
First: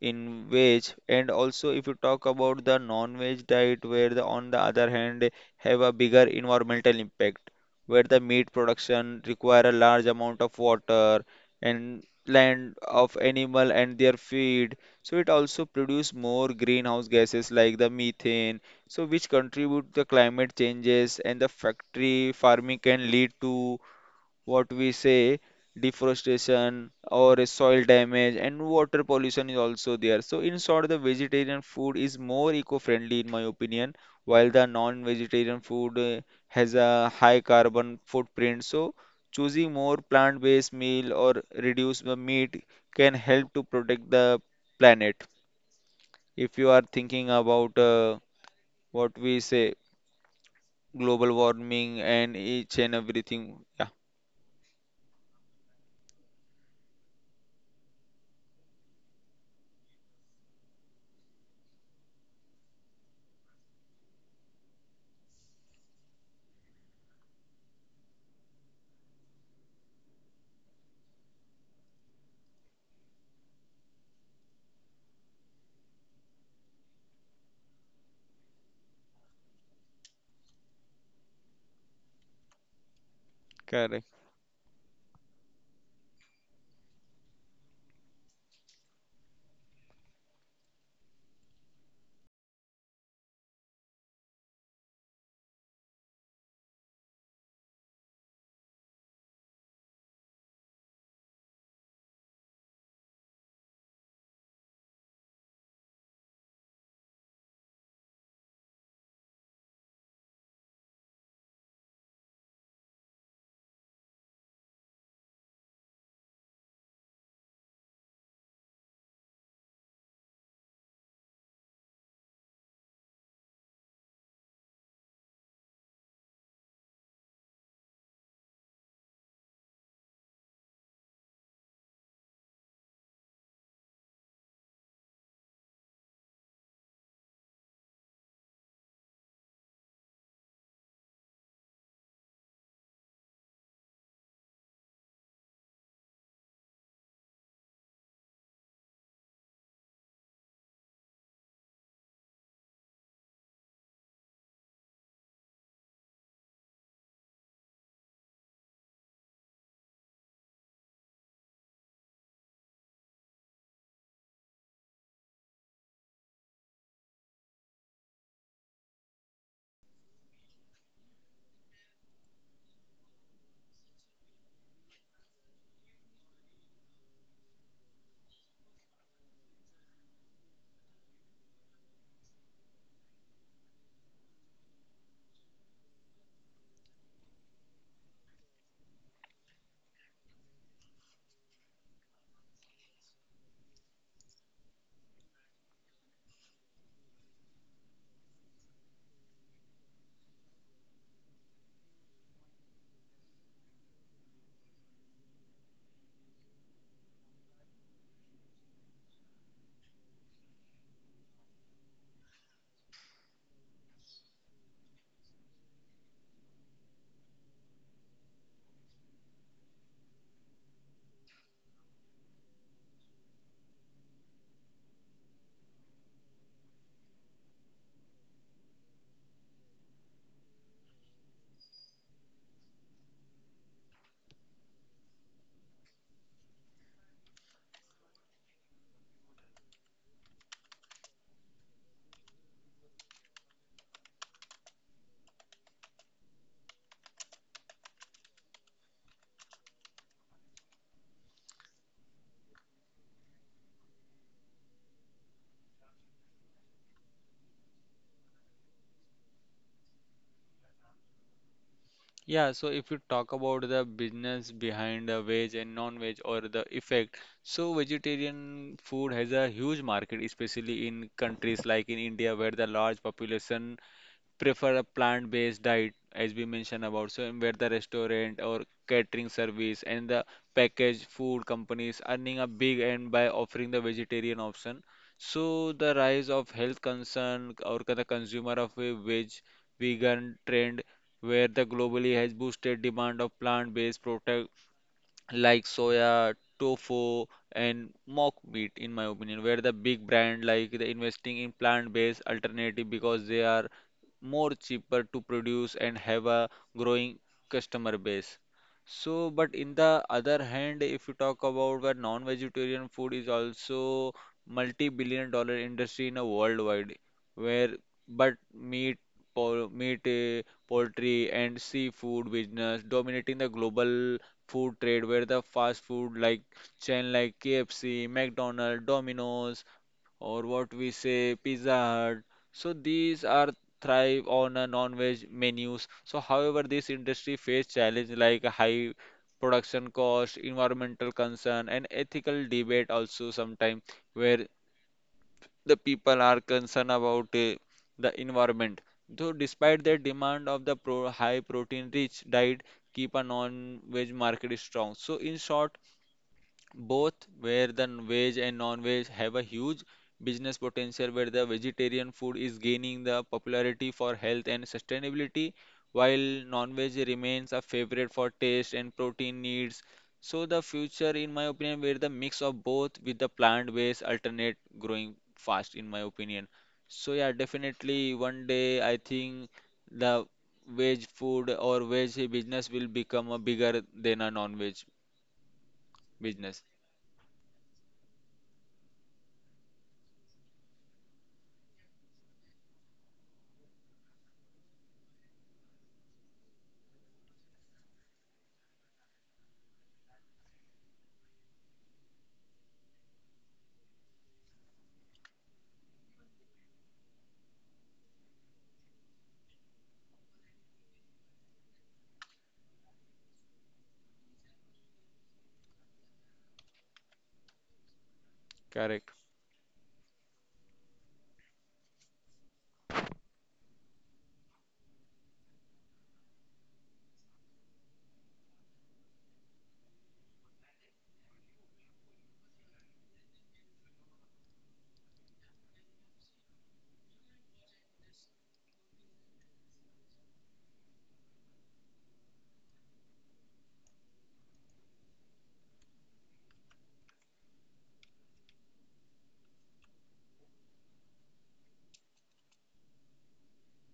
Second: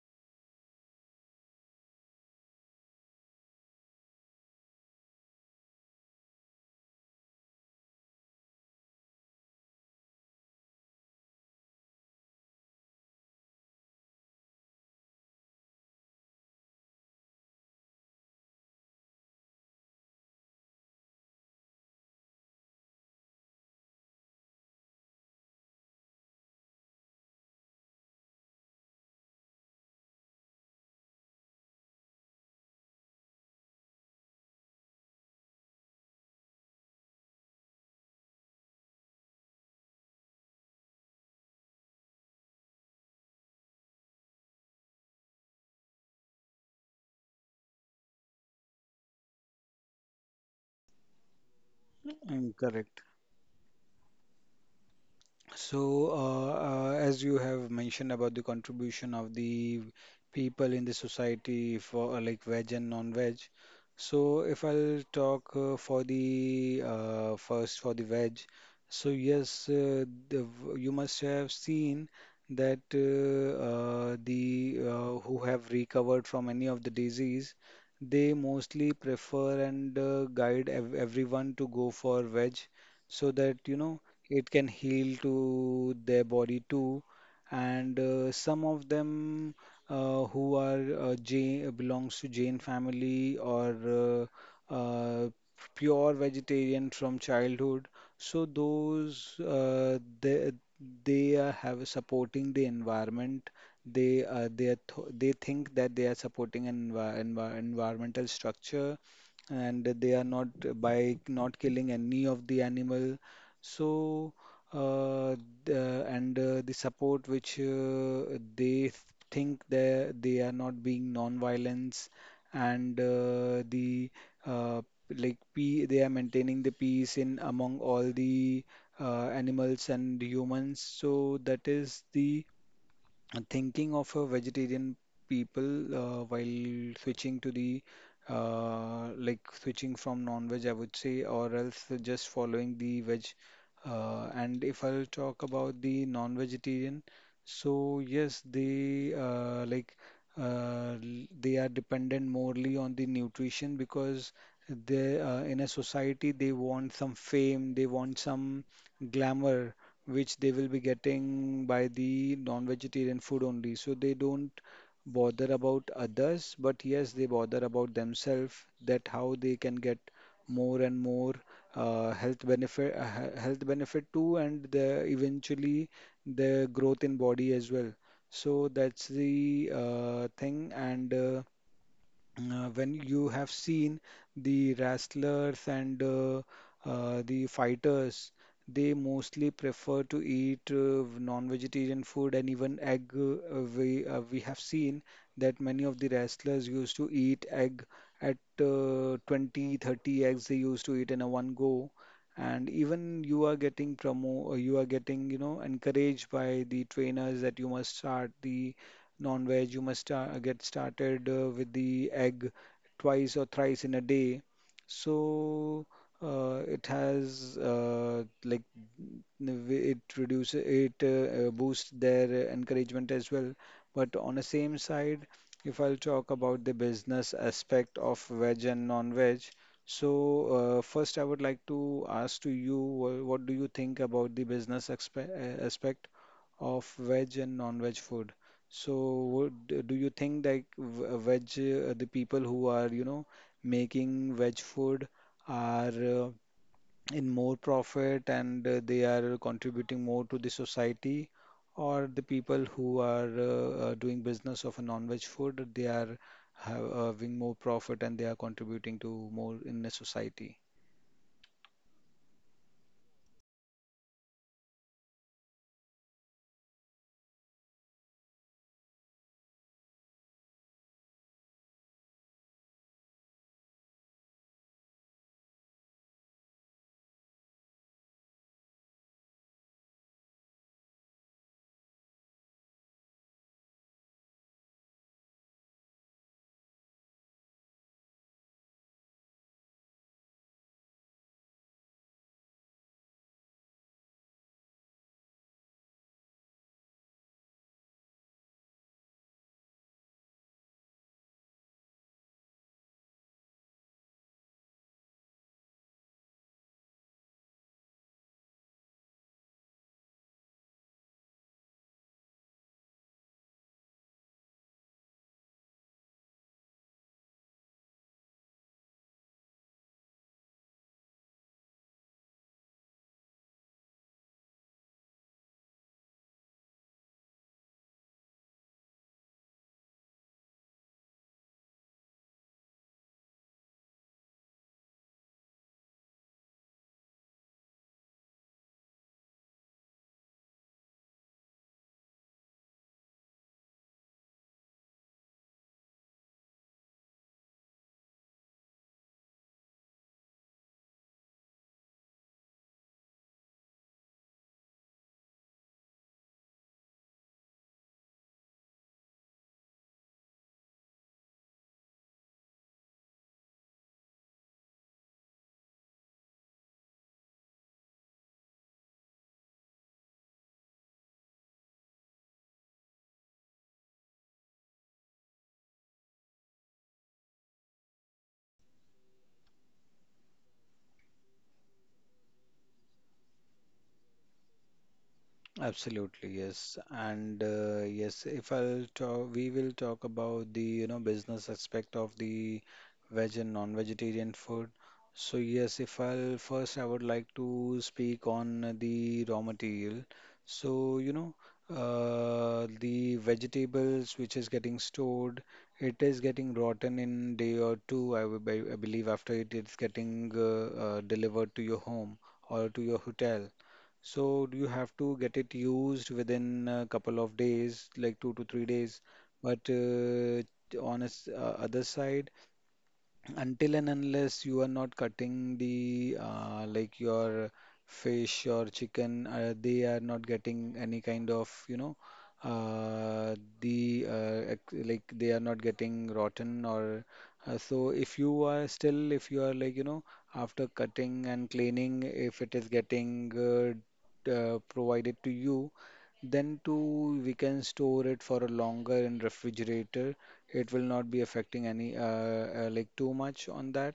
A: in veg. And also if you talk about the non-veg diet where the, on the other hand have a bigger environmental impact where the meat production require a large amount of water and land of animal and their feed, so it also produce more greenhouse gases like the methane, so which contribute the climate changes and the factory farming can lead to what we say deforestation or a soil damage and water pollution is also there. So in short, the vegetarian food is more eco-friendly in my opinion, while the non-vegetarian food has a high carbon footprint. So choosing more plant-based meal or reduce the meat can help to protect the planet if you are thinking about what we say global warming and
B: Mm.
A: each and
B: Correct.
A: everything. Yeah,
B: So, as you have mentioned about the contribution of the people in the society for like, veg and non-veg. So, if I'll talk for the first for the veg, so yes, you must have seen that the who have recovered from any of the disease, they mostly prefer, and guide ev everyone to go for veg, so that, you know,
A: correct.
B: it can heal to their body too. And some of them, who are Jain, belongs to Jain family, or uh, uh, pure vegetarian from childhood. So those they have supporting the environment. They think that they are supporting an environmental structure, and they are not, by not killing any of the animal, so, uh, the support which they think they are not being non-violence, and the uh, like pe they are maintaining the peace in, among all the animals and humans. So that is the and thinking of a vegetarian people, while switching to the like switching from non-veg, I would say, or else just following the veg. And if I'll talk about the non-vegetarian, so yes, they are dependent morely on the nutrition, because they in a society, they want some fame, they want some glamour, which they will be getting by the non-vegetarian food only. So they don't bother about others, but yes, they bother about themselves, that how they can get more and more health benefit, health benefit too, and the eventually the growth in body as well. So that's the thing. And. Uh, uh, when you have seen the wrestlers and the fighters, they mostly prefer to eat non-vegetarian food and even egg. We have seen that many of the wrestlers used to eat egg at 20, 30 eggs they used to eat in a one go. And even you are getting you are getting, you know, encouraged by the trainers, that you must start the non-veg, get started with the egg twice or thrice in a day. So it has it reduces it boosts their encouragement as well. But on the same side, if I'll talk about the business aspect of veg and non-veg, so first I would like to ask to you, what do you think about the aspect of veg and non-veg food? So, do you think like veg, the people who are, making veg food are in more profit and they are contributing more to the society, or the people who are doing business of a non-veg food, they are ha having more profit and they are contributing to more in the society?
A: Yeah, so if you talk about the business behind the veg and non-veg or the effect, so vegetarian food has a huge market, especially in countries like in India where the large population prefer a plant-based diet as we mentioned about. So where the restaurant or catering service and the packaged food companies earning a big end by offering the vegetarian option. So the rise of health concern or the consumer of a vegan trend where the globally has boosted demand of plant-based product like soya, tofu, and mock meat, in my opinion, where the big brand like the investing in plant-based alternative because they are more cheaper to produce and have a growing customer base. So, but in the other hand, if you talk about where non-vegetarian food is also multi-billion dollar industry in a worldwide, where but meat, pol meat, eh, poultry, and seafood business dominating the global food trade where the fast food like chain like KFC, McDonald's, Domino's, or what we say Pizza Hut. So these are thrive on a non-veg menus. So however, this industry face challenge like high production cost, environmental concern, and ethical debate also sometimes where the people are concerned about the environment. Though despite their demand of the high protein rich diet, keep a non-veg market strong. So in short, both where the veg and non-veg have a huge business potential where the vegetarian food is gaining the popularity for health and sustainability, while non-veg remains a favorite for taste and protein needs. So the future in my opinion where the mix of both with the plant-based alternate growing fast in my opinion. So yeah, definitely one day I think the veg food or veg business will become a bigger than a non-veg
B: Absolutely,
A: business.
B: yes. And yes, if I'll talk, we will talk about the, you know, business aspect of the veg and non-vegetarian food. So yes, if I'll first, I would like to speak on the raw material. So, you know, the vegetables which is getting stored, it is getting rotten in day or two, I, I believe after it is getting delivered to your home or to your hotel. So do you have to get it used within a couple of days, like 2 to 3 days?
A: Correct.
B: But on its other side, until and unless you are not cutting the like your fish or chicken they are not getting any kind of you know uh, the like they are not getting rotten or so if you are like you know after cutting and cleaning if it is getting provided to you, then too we can store it for a longer in refrigerator. It will not be affecting any like too much on that,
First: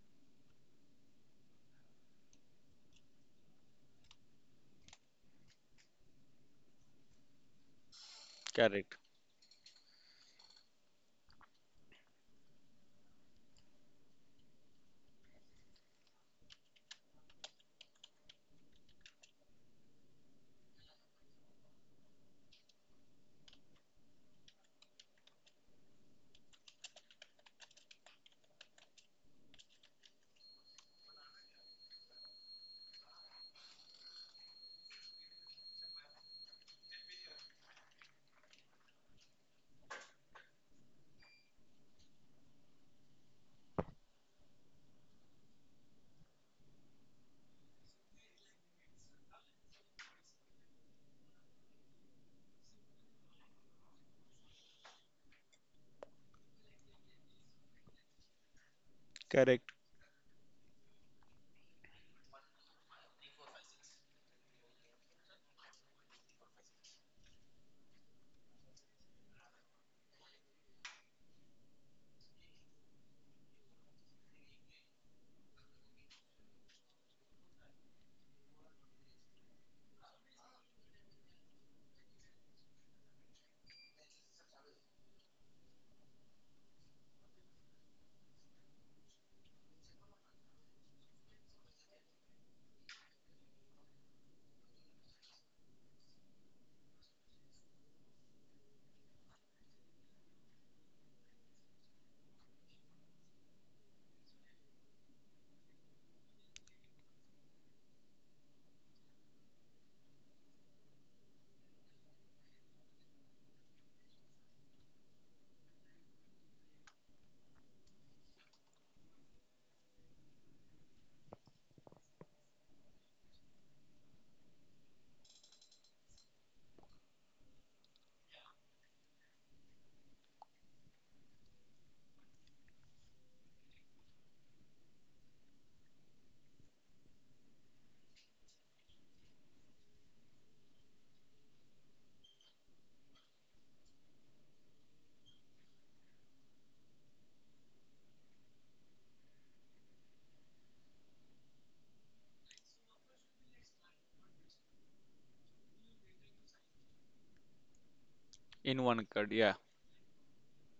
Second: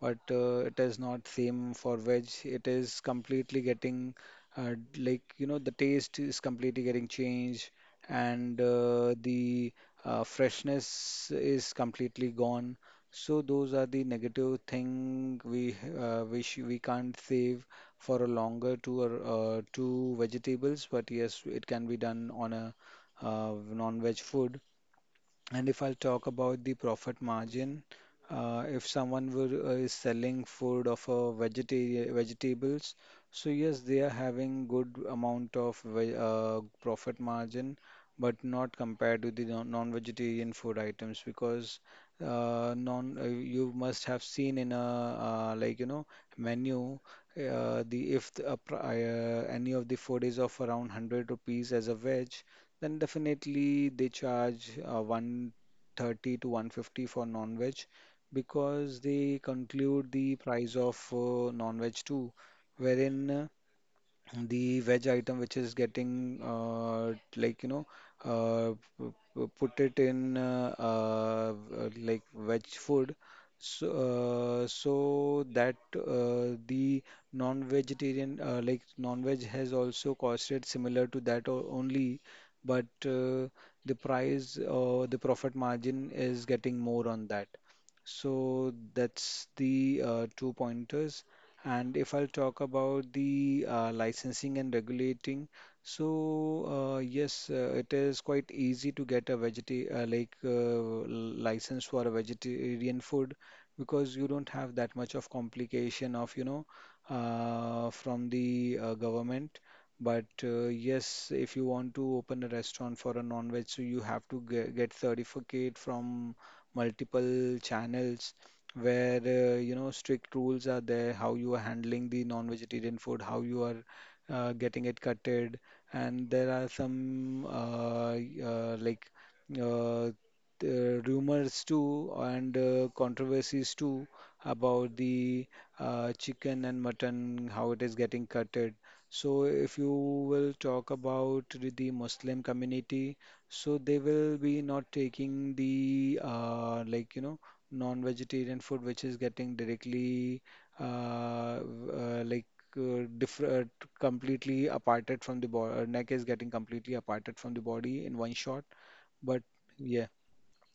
B: but it is not same for veg. It is completely getting like you know the taste is completely getting changed, and
A: Correct.
B: the freshness is completely gone. So those are the negative thing we wish we can't save for a longer two or two vegetables, but yes, it can be done on a non-veg food. And if I'll talk about the profit margin, if someone is selling food of a vegetables, so yes, they are having good amount of ve profit margin, but not compared to the non-vegetarian food items because non you must have seen in a like you know menu. The if the, any of the food is of around 100 rupees as a veg, then definitely they charge 130 to 150 for non-veg because they
A: Correct.
B: conclude the price of non-veg too, wherein the veg item which is getting like you know put it in like veg food, so so that the non-vegetarian like non-veg has also costed similar to that only, but the price or the profit margin is getting more on that, so that's the two pointers. And if I'll talk about the licensing and regulating, so yes, it is quite easy to get a vegeta like license for a vegetarian food because you don't have that much of complication of you know from the government. But yes, if you want to open a restaurant for a non-veg, so you have to get certificate from multiple channels where you know strict rules are there, how you are handling the non-vegetarian food, how you are getting it cutted, and there are some like uh, the rumors too and controversies too about the chicken and mutton, how it is getting cutted. So if you will talk about the Muslim community, so they will be not taking the like you know non-vegetarian food which is getting directly like different completely aparted from the body, neck is getting completely aparted from the body in one shot,
A: In one cut,
B: but
A: yeah.
B: yeah.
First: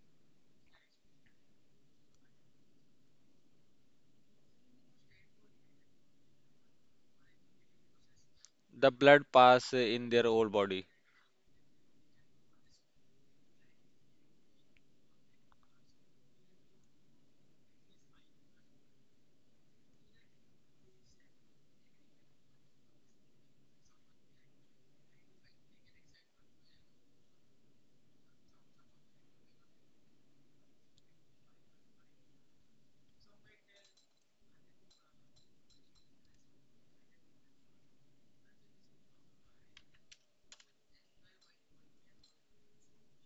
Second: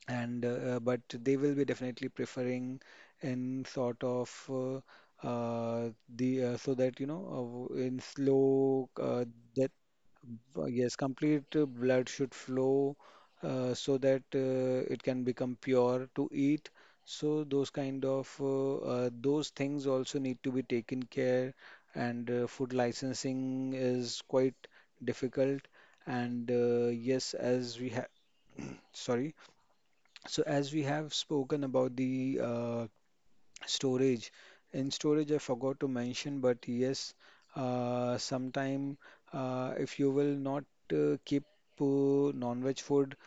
B: And but they will be definitely preferring in sort of uh, the so that you know in slow
A: The blood
B: that
A: pass in their whole body.
B: yes, complete blood should flow, so that it can become pure to eat. So those kind of those things also need to be taken care, and food licensing is quite difficult. And yes, as we have, sorry. So as we have spoken about the storage. In storage, I forgot to mention, but yes, sometime if you will not keep non-veg food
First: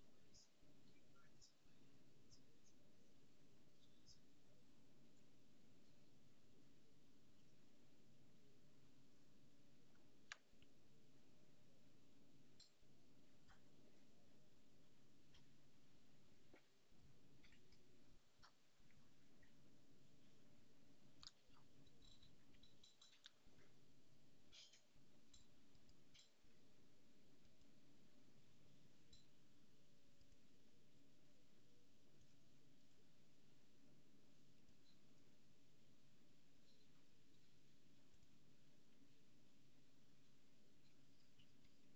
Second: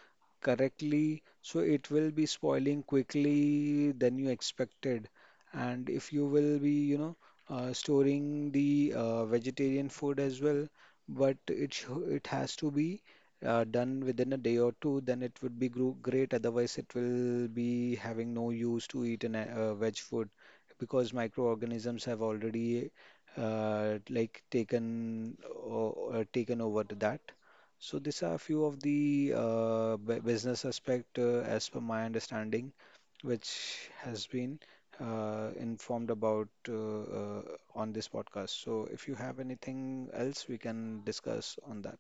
B: correctly, so it will be spoiling quickly than you expected. And if you will be, you know, storing the vegetarian food as well, but it has to be done within a day or two, then it would be gro great. Otherwise, it will be having no use to eat an veg food because microorganisms have already like taken over to that. So these are a few of the business aspect as per my understanding, which has been informed about on this podcast. So if you have anything else, we can discuss on that.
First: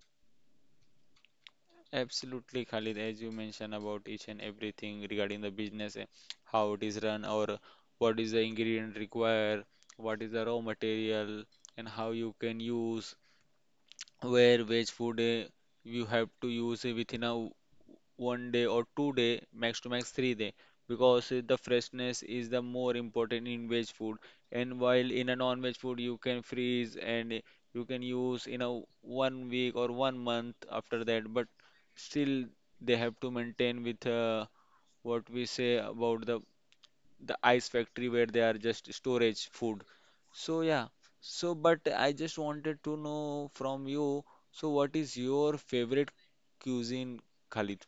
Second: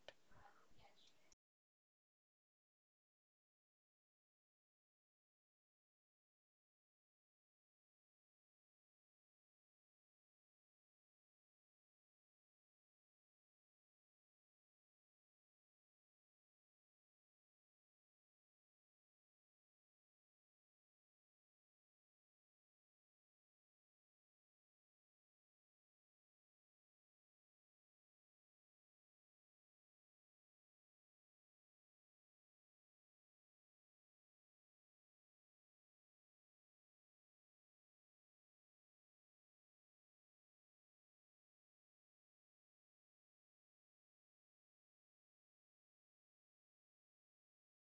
A: Absolutely, Khalid, as you mentioned about each and everything regarding the business, how it is run or what is the ingredient required, what is the raw material, and how you can use where veg food you have to use within a one day or 2 day max to max 3 day because the freshness is the more important in veg food. And while in a non-veg food you can freeze and you can use in a one week or one month after that, but still they have to maintain with what we say about the ice factory where they are just storage food. So yeah. So but I just wanted to know from you. So what is your favorite cuisine, Khalid?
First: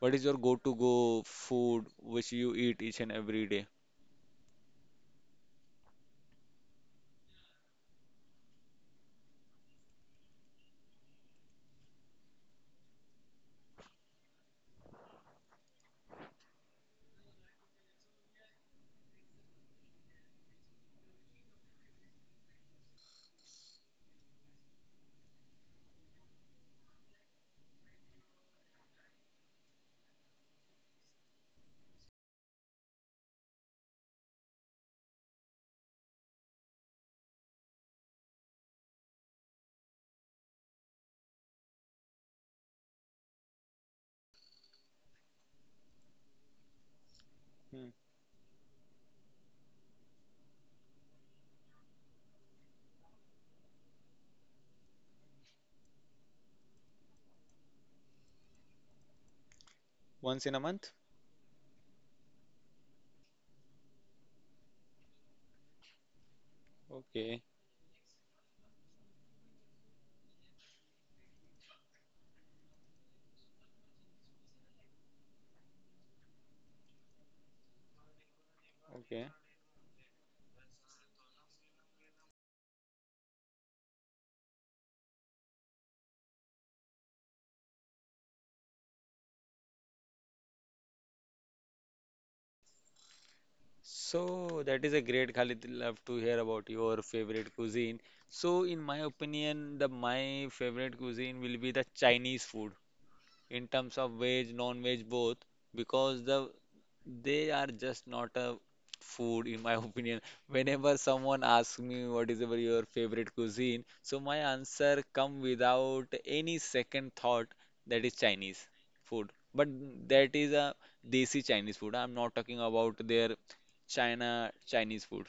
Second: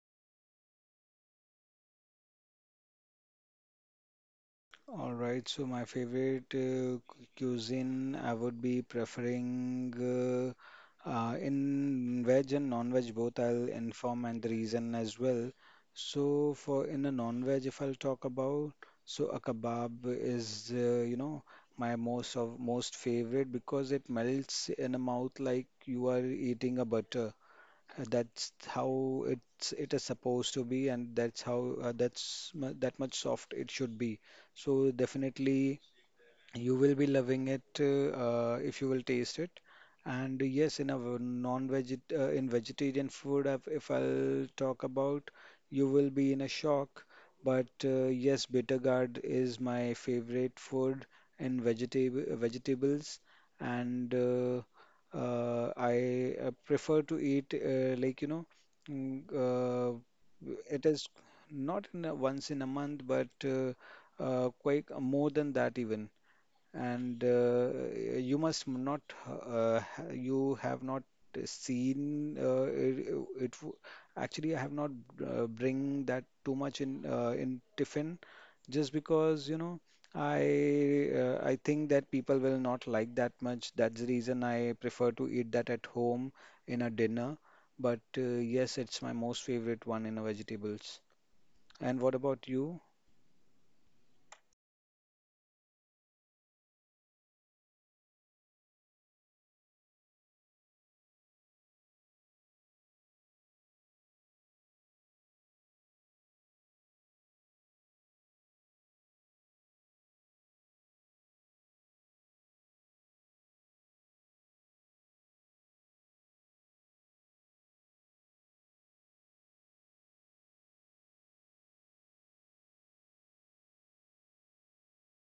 A: What is your go-to go food which you eat each and every day?
B: All right, so my favorite cuisine, I would be preferring in veg and non-veg both. I'll inform and the reason as well. So for in a non-veg, if I'll talk about, so a kebab is you know my most of most favorite because it melts in a mouth like you are eating a butter. That's how it is supposed to be, and that's how that's that much soft it should be. So definitely. You will be loving it if you will taste it. And yes, in a non-veg in vegetarian food, if I'll talk about, you will be in a shock. But
A: Hmm.
B: yes, bitter gourd is my favorite food in vegetables, and I prefer to eat like you know, mm, uh,
A: Once in a
B: it
A: month?
B: is not in a, once in a month, but quite more than that even, and
A: Okay,
B: you must not you have not seen it, it w- actually I have not bring that too much in tiffin, just
A: okay.
B: because you know I think that people will not like that much. That's the reason I prefer to eat that at home in a dinner, but yes, it's my most favorite one in a vegetables. And what about you?
A: So that is a great, Khalid. Love to hear about your favorite cuisine. So in my opinion, the my favorite cuisine will be the Chinese food in terms of veg, non-veg both, because the they are just not a food, in my <laughs> opinion. Whenever someone asks me what is ever your favorite cuisine, so my answer come without any second thought, that is Chinese food. But that is a desi Chinese food. I'm not talking about their China Chinese food.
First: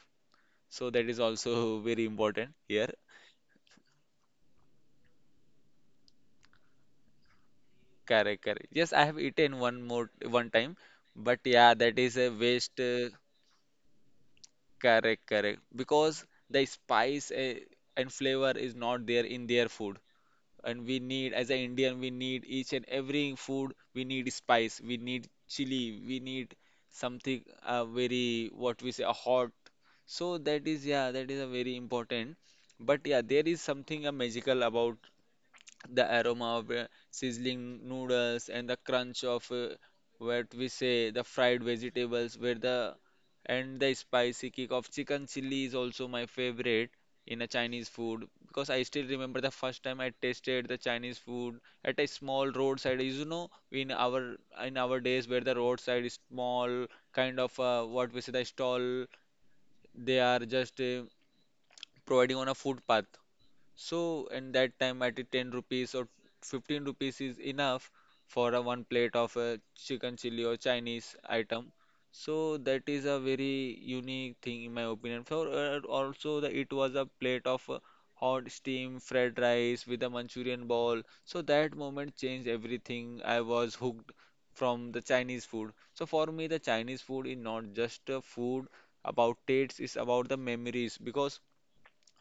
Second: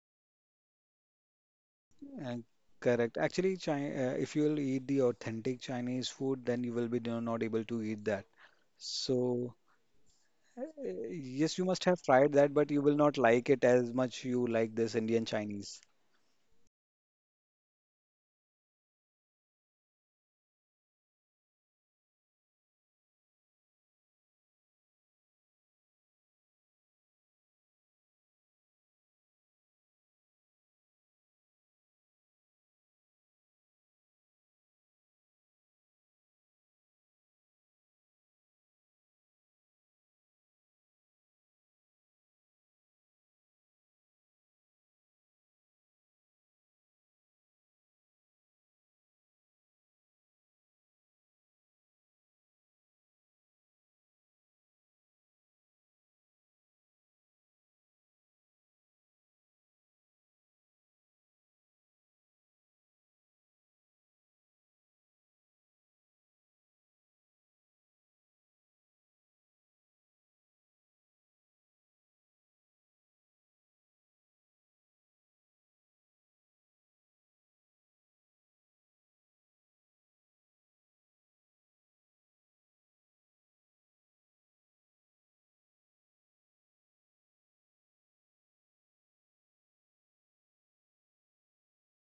A: So that is also <laughs> very
B: Uh,
A: important here.
B: correct. Actually, Chi if you'll eat the authentic Chinese food, then you will be not able to eat that.
A: Correct, correct. Yes, I have
B: So,
A: eaten one time, but
B: yes, you
A: yeah,
B: must
A: that
B: have
A: is a
B: tried that, but
A: waste.
B: you will not like it as much you like this Indian
A: Correct, correct.
B: Chinese.
A: Because the spice and flavor is not there in their food. And we need, as an Indian, we need each and every food, we need spice, we need chili, we need something very, what we say, a hot. So that is, yeah, that is a very important. But yeah, there is something magical about the aroma of sizzling noodles and the crunch of what we say the fried vegetables where the and the spicy kick of chicken chili is also my favorite in a Chinese food. Because I still remember the first time I tasted the Chinese food at a small roadside, you know, in our days where the roadside is small kind of what we say the stall, they are just providing on a footpath. So in that time, at the 10 rupees or 15 rupees is enough for a one plate of a chicken chili or Chinese item. So that is a very unique thing in my opinion. For also the it was a plate of hot steam fried rice with a Manchurian ball. So that moment changed everything. I was hooked from the Chinese food. So for me, the Chinese food is not just a food about tastes, it's about the memories, because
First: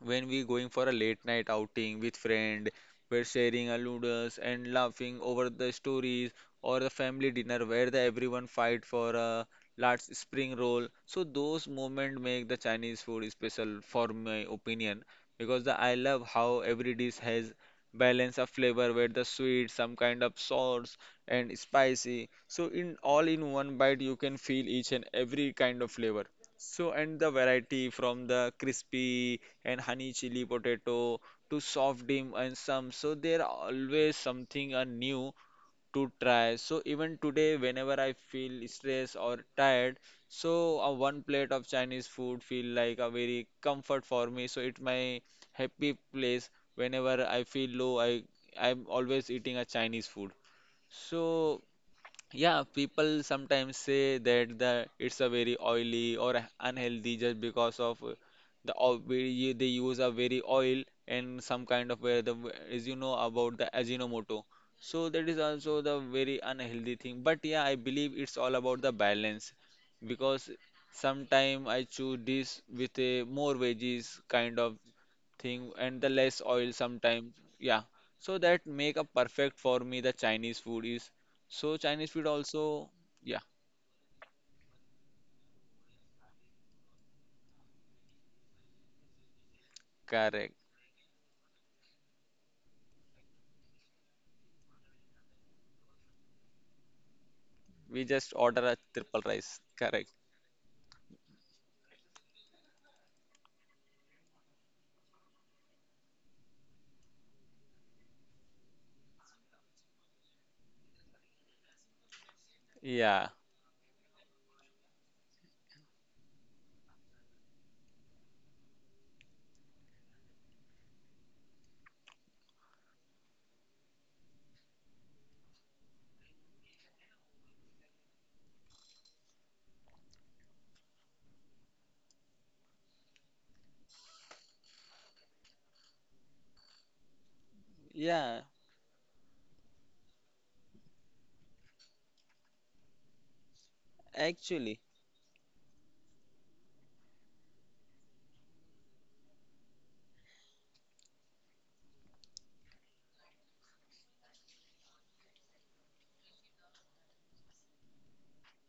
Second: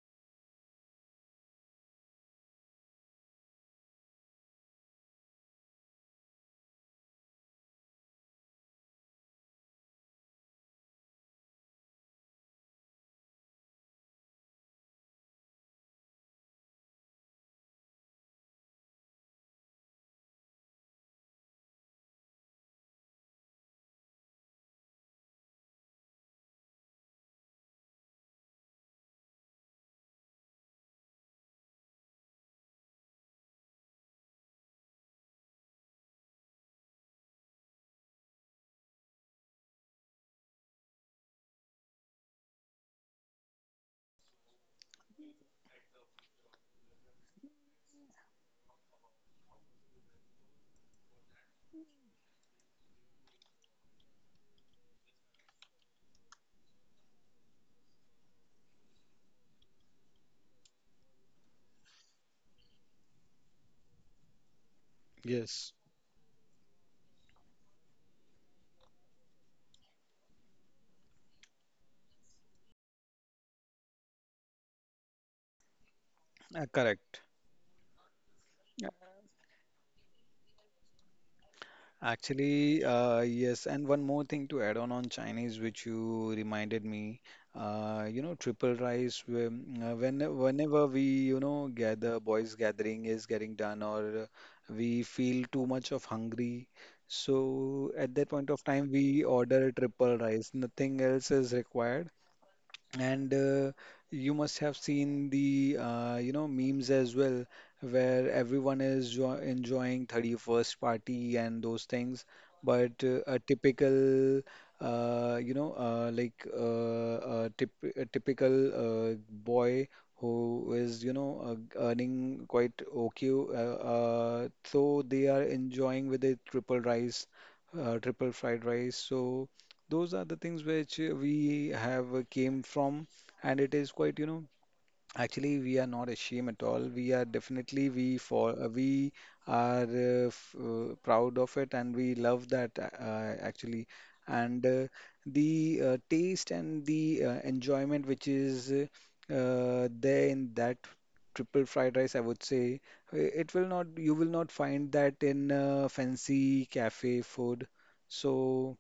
A: when we going for a late night outing with friend, we're sharing our noodles and laughing over the stories, or the family dinner where the everyone fight for a large spring roll. So those moments make the Chinese food special for my opinion, because the I love how every dish has balance of flavor where the sweet, some kind of sauce, and spicy. So in all in one bite you can feel each and every kind of flavor. So and the variety from the crispy and honey chili potato to soft dim and some. So there are always something new to try. So even today, whenever I feel stressed or tired, so one plate of Chinese food feel like a very comfort for me. So it's my happy place. Whenever I feel low, I'm always eating a Chinese food. So yeah, people sometimes say that the it's a very oily or unhealthy just because of the oil they use a very oil and some kind of where the, as you know, about the Ajinomoto. So that is
B: Yes.
A: also the very unhealthy thing. But yeah, I believe it's all about the balance because sometime I choose this with a more veggies kind of thing and the less oil
B: Correct.
A: sometimes. Yeah, so that make a perfect for me. The Chinese food is so Chinese food
B: Actually,
A: also. Yeah,
B: yes, and one more thing to add on Chinese, which you reminded me, you know, triple rice. When
A: correct.
B: whenever we, you know, gather, boys gathering is getting done, or we feel too much of hungry, so
A: We
B: at that
A: just
B: point of
A: order a
B: time we
A: triple rice,
B: order
A: correct.
B: triple rice. Nothing else is required. And you must have seen the you know memes as well, where everyone is jo enjoying 31st party and those things. But
A: Yeah,
B: a typical you know a typical uh, boy who is you know earning quite okay, so they are enjoying with a triple rice, triple fried rice. So those are the things which we have came from, and it is quite you know actually we are not ashamed at all. We are definitely
A: yeah,
B: we are f proud of it, and we love that actually. And
A: actually.
B: the taste and the enjoyment which is there in that triple fried rice, I would say it will not you will not find that in fancy cafe food, so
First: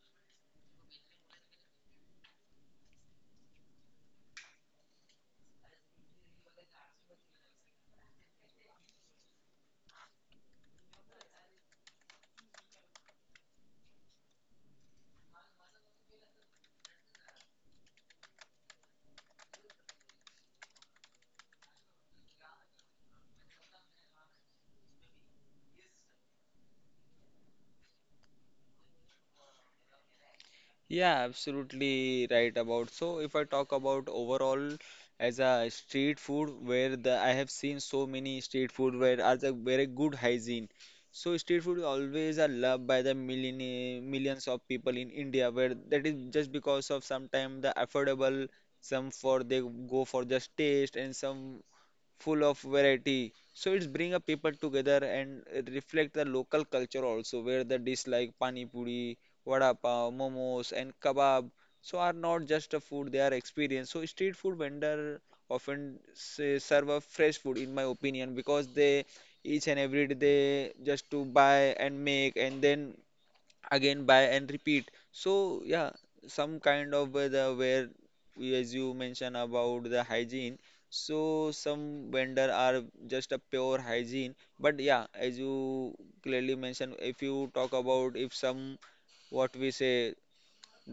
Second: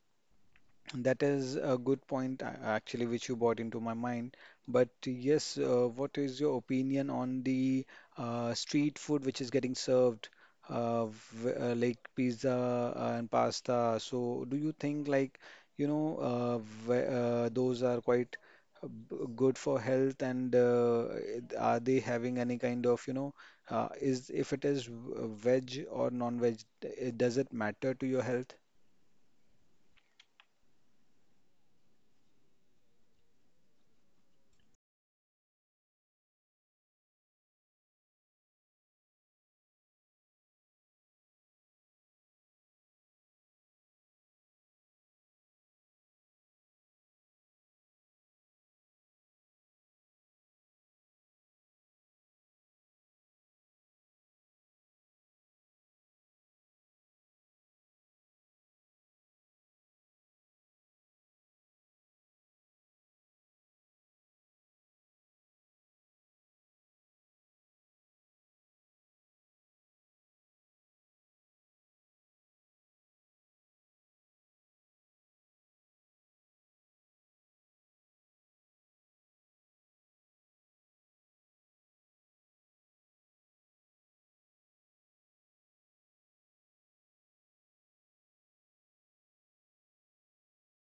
B: that is a good point, actually, which you brought into my mind. But yes, what is your opinion on the street food which is getting served, like pizza and pasta? So, do you think like you know those are quite good for health, and are they having any kind of you know is if it is veg or non-veg, does it matter to your health?
A: Yeah, absolutely right about. So if I talk about overall as a street food, where the I have seen so many street food where are the very good hygiene. So street food is always are loved by the millions of people in India, where that is just because of sometimes the affordable, some for they go for just taste, and some full of variety. So it's bring a people together and it reflect the local culture also, where the dish like pani puri, vada pav, momos, and kebab. So are not just a food; they are experience. So street food vendor often say, serve a fresh food, in my opinion, because they each and every day they just to buy and make and then again buy and repeat, so yeah. Some kind of weather where as you mentioned about the hygiene, so some vendor are just a pure hygiene. But yeah, as you clearly mentioned, if you talk about, if some, what we say,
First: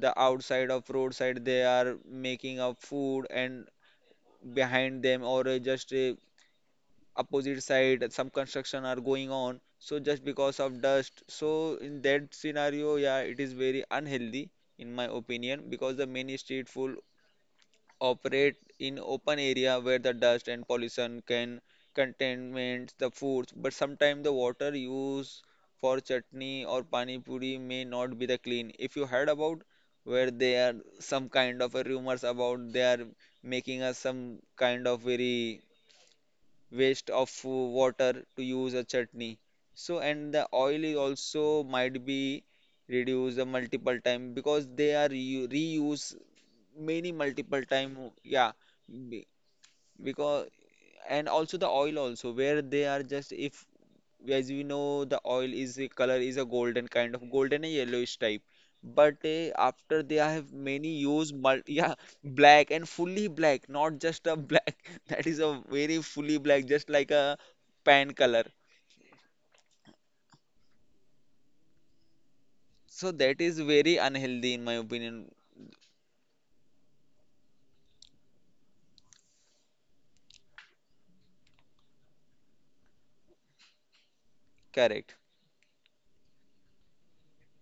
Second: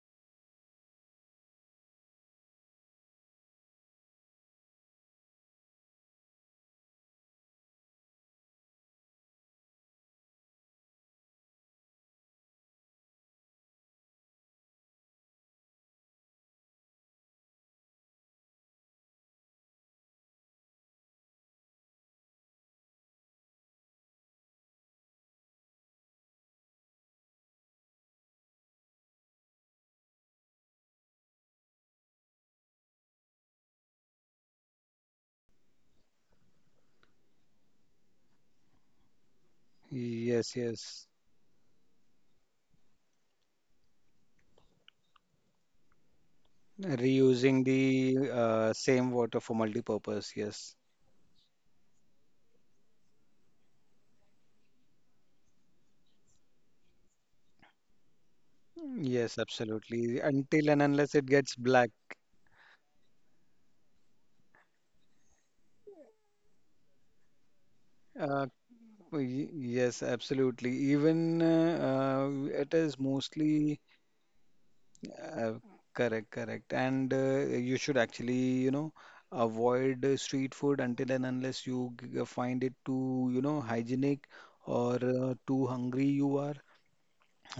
A: the outside of roadside they are making a food, and behind them or just opposite side, some construction are going on. So just because of dust, so in that scenario, yeah, it is very unhealthy in my opinion, because the many street food operate in open area where the dust and pollution can contaminate the foods. But sometimes the water used for chutney or pani puri may not be the clean, if you heard about, where they are some kind of a rumors about they are making us some kind of very waste of water to use a chutney. So and the
B: Yes,
A: oil is
B: yes.
A: also might be reduced a multiple time because they are reuse many multiple
B: Reusing
A: time,
B: the
A: yeah.
B: same
A: be-
B: water for multi-purpose,
A: because
B: yes.
A: and also the oil also where they are just, if as we know the oil is a color is a golden kind of golden and yellowish type, but
B: Yes,
A: after they
B: absolutely.
A: have
B: Until and
A: many
B: unless it
A: use
B: gets
A: mul <laughs>
B: black.
A: yeah, black and fully black, not just a black <laughs> that is a very fully black, just like a pan color.
B: Uh, yes, absolutely. Even it is
A: So that is
B: mostly
A: very unhealthy in my opinion.
B: uh, correct, correct. And you should actually, you know, avoid street food until and unless you find it too, you know, hygienic or
A: Correct.
B: too hungry you are.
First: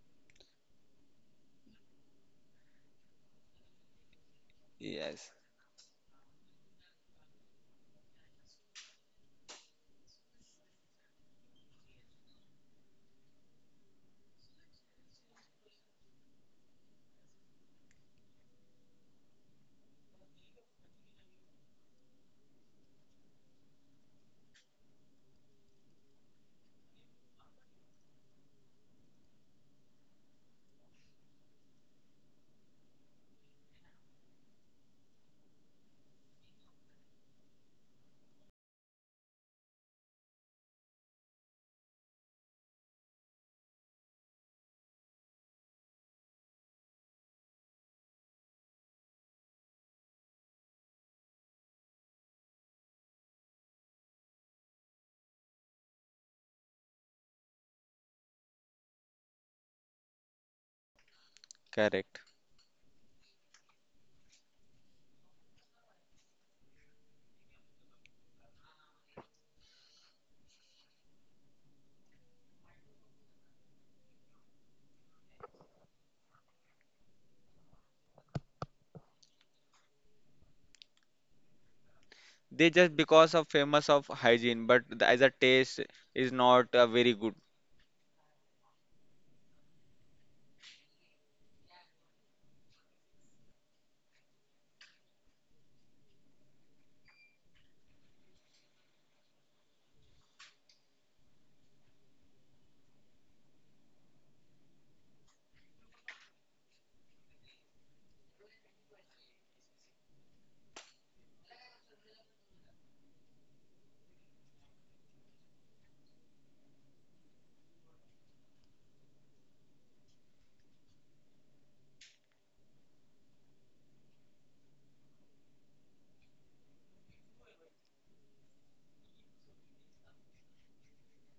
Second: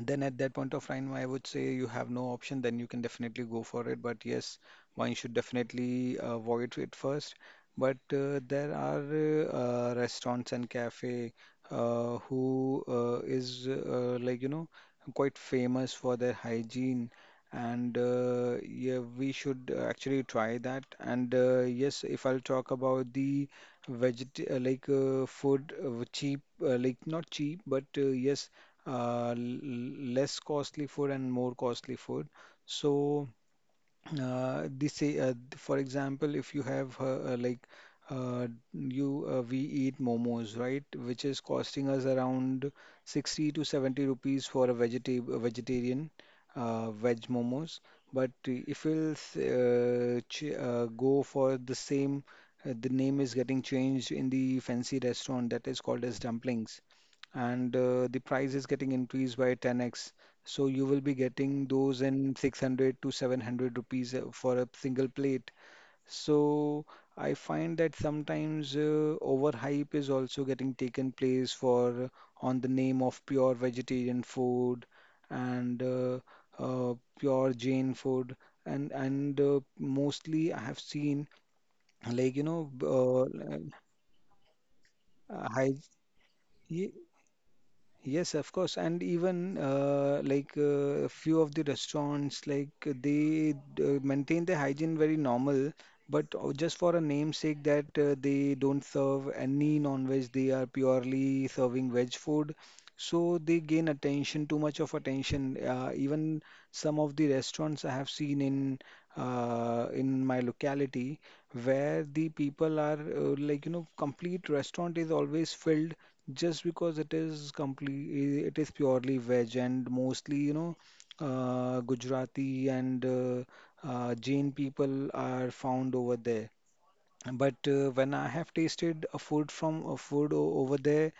B: Then at that point of time, I would say you have no option, then you can definitely go for it. But yes, one
A: Yes,
B: should definitely avoid it first. But there are restaurants and cafe who is like you know quite famous for their hygiene. And yeah, we should actually try that. And yes, if I'll talk about the veget like food, cheap like not cheap but yes, l less costly food and more costly food. So this, for example, if you have like uh, you we eat momos, right, which is costing us around 60 to 70 rupees for a vegetarian, veg momos. But if we'll s- ch go for the same, the name is getting changed in the fancy restaurant, that is called as dumplings. And the price is getting increased by 10x, so you will be getting those
A: correct.
B: in 600 to 700 rupees for a single plate. So I find that sometimes overhype is also getting taken place for on the name of pure vegetarian food and pure Jain food. And mostly I have seen like you know
A: They
B: b-
A: just because of famous of hygiene, but the, as a
B: hy
A: taste is not very good.
B: yes, of course. And even a few of the restaurants, they maintain the hygiene very normal, but just for a namesake that they don't serve any non-veg, they are purely serving veg food, so they gain attention, too much of attention. Even some of the restaurants I have seen in my locality, where the people are complete restaurant is always filled just because it is complete, it is purely veg. And mostly, you know, Gujarati and Jain people are found over there. But when I have tasted a food from a over there,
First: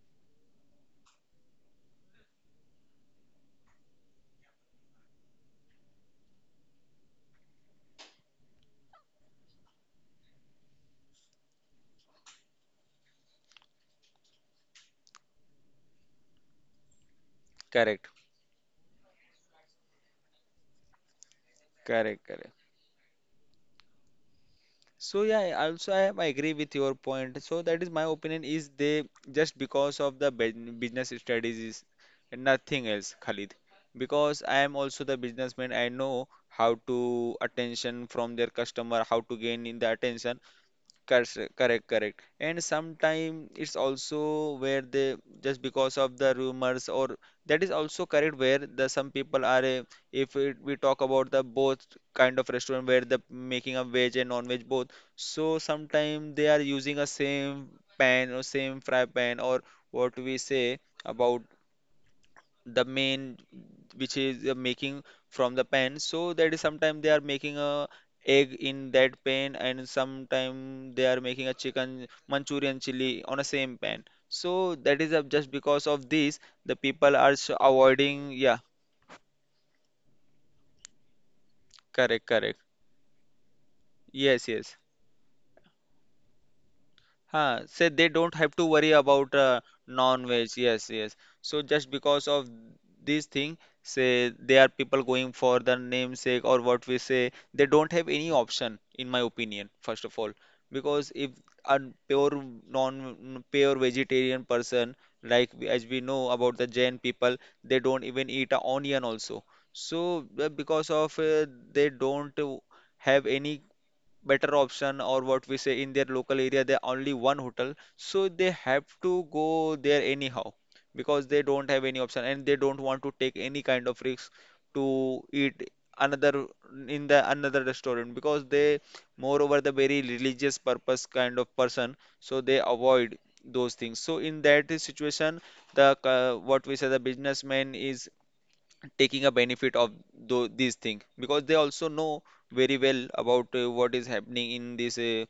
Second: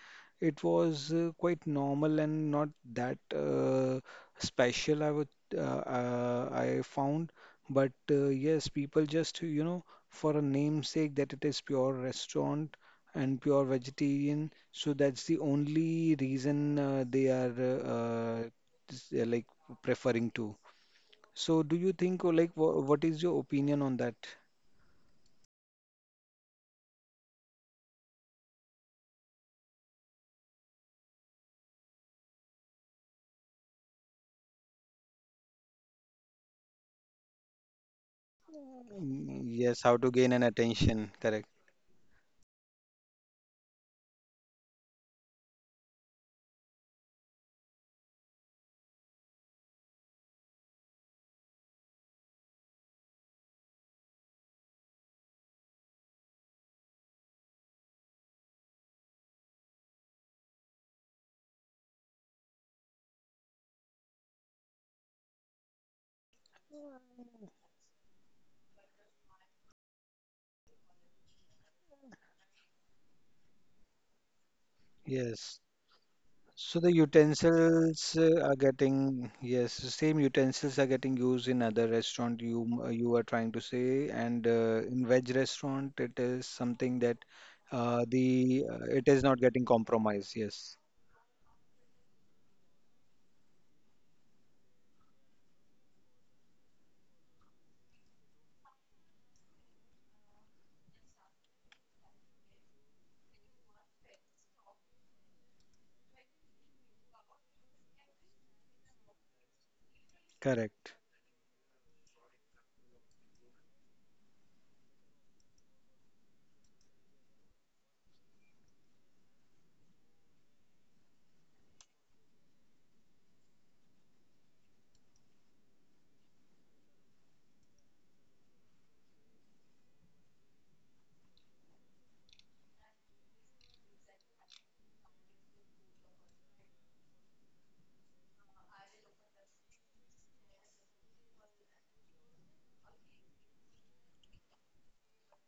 B: it was quite normal and not that special, I would uh, I found. But yes, people just, you know, for a namesake that it is pure restaurant and pure vegetarian, so that's the only reason they are
A: Correct,
B: s- like preferring to. So do you think,
A: correct, correct.
B: what is your opinion on that?
A: So yeah, I also I, I agree with your point. So that is my opinion is they just because of the business strategies and nothing else, Khalid. Because I am also the businessman, I know how to attention from their customer, how
B: Mm,
A: to gain
B: yes,
A: in
B: how
A: the
B: to gain an
A: attention.
B: attention,
A: Correct,
B: correct.
A: correct, correct. And sometime it's also where they just because of the rumors or that is also correct, where the some people are if it, we talk about the both kind of restaurant where the making of veg and non-veg both. So sometime they are using a same pan or same fry pan, or what we say about the main, which is making from the pen. So that is sometime they are making a egg in that pan, and sometime they are making a chicken manchurian chili on a same pan. So that is
B: Yes.
A: just because of this,
B: So
A: the
B: the
A: people are
B: utensils
A: avoiding,
B: are
A: yeah.
B: getting, yes, the same utensils are getting used in other
A: Correct,
B: restaurant, you
A: correct.
B: you are trying to say, and
A: Yes, yes.
B: in veg restaurant it is something that
A: Huh, so they don't
B: the
A: have to
B: it
A: worry
B: is not
A: about
B: getting compromised.
A: non-veg.
B: Yes,
A: Yes, yes. So just because of this thing, say they are people going for the namesake, or what we say, they don't have any option, in my opinion, first of all. Because if a pure non pure vegetarian person, like as we know about the Jain people, they don't even eat a onion also. So
B: correct.
A: because of they don't have any better option, or what we say, in their local area there only one hotel, so they have to go there anyhow, because they don't have any option and they don't want to take any kind of risk to eat another, in the another restaurant, because they moreover the very religious purpose kind of person, so they avoid those things. So in that situation, the what we say, the businessman is taking a benefit of these things, because they also know very well about what is happening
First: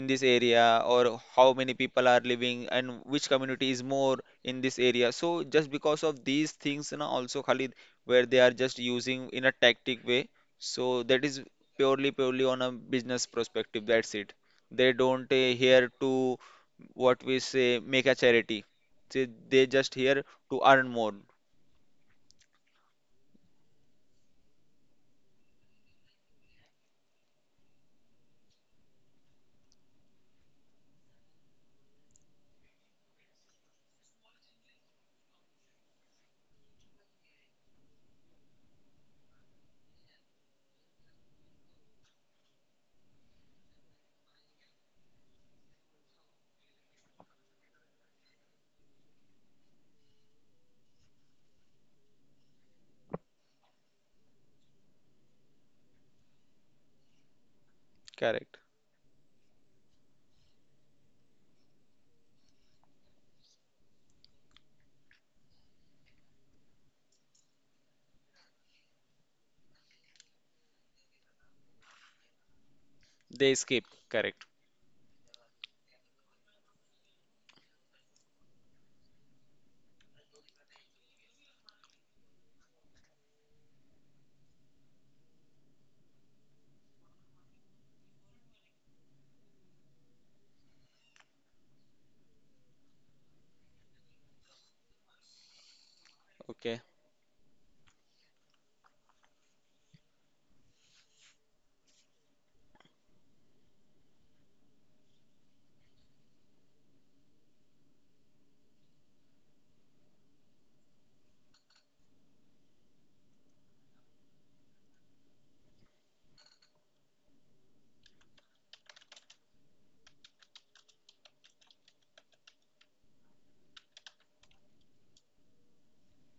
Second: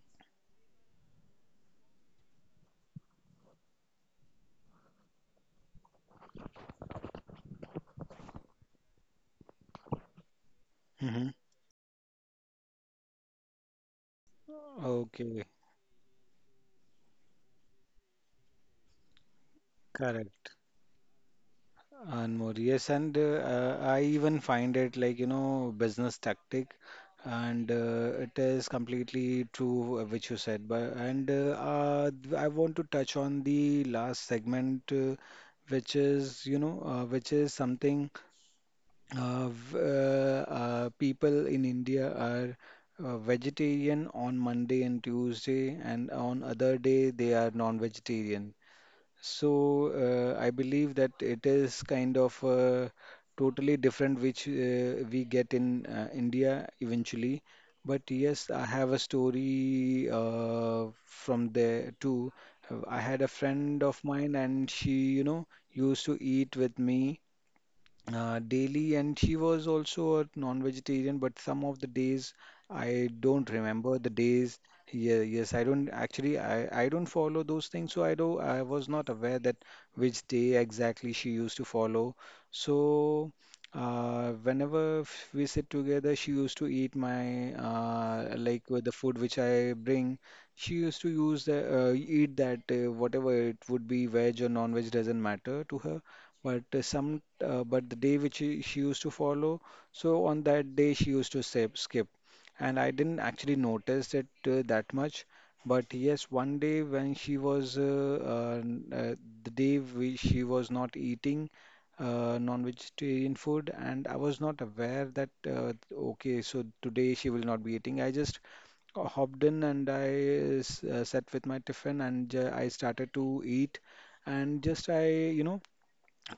A: in this area, or how many people are living and which community is more in this area. So just because of these things, you know, also Khalid, where they are just using in a tactic way. So that
B: Hmm.
A: is purely purely on a business perspective, that's it. They don't
B: Okay,
A: here to, what we say, make a charity. They just here
B: correct.
A: to earn more.
B: And more, yes. And I even find it like, you know, business tactic, and it is completely true which you said. But and I want to touch on the last segment, which is, you know, which is something people in India are vegetarian on Monday and Tuesday, and on other day they are non-vegetarian. So I believe that it is kind of totally different which we get in India eventually. But yes,
A: Correct.
B: I have a story from there too. I had a friend of mine, and she, you know, used to eat with me daily, and she was also a non-vegetarian. But some of the days I don't
A: They skip,
B: remember the
A: correct.
B: days. Yeah, yes, I don't actually. I don't follow those things, so I don't. I was not aware that which day exactly she used to follow. So. Whenever we sit together, she used to eat my with the food which I bring. She used to use the eat that, whatever it would be, veg or non-veg doesn't matter to her. But
A: Okay.
B: some but the day which she used to follow, so on that day she used to skip, and I didn't actually notice it that much. But yes, one day when she was the day she was not eating non-vegetarian food, and I was not aware that, okay, so today she will not be eating. I just hopped in and I sat with my tiffin and I started to eat. And just I, you know,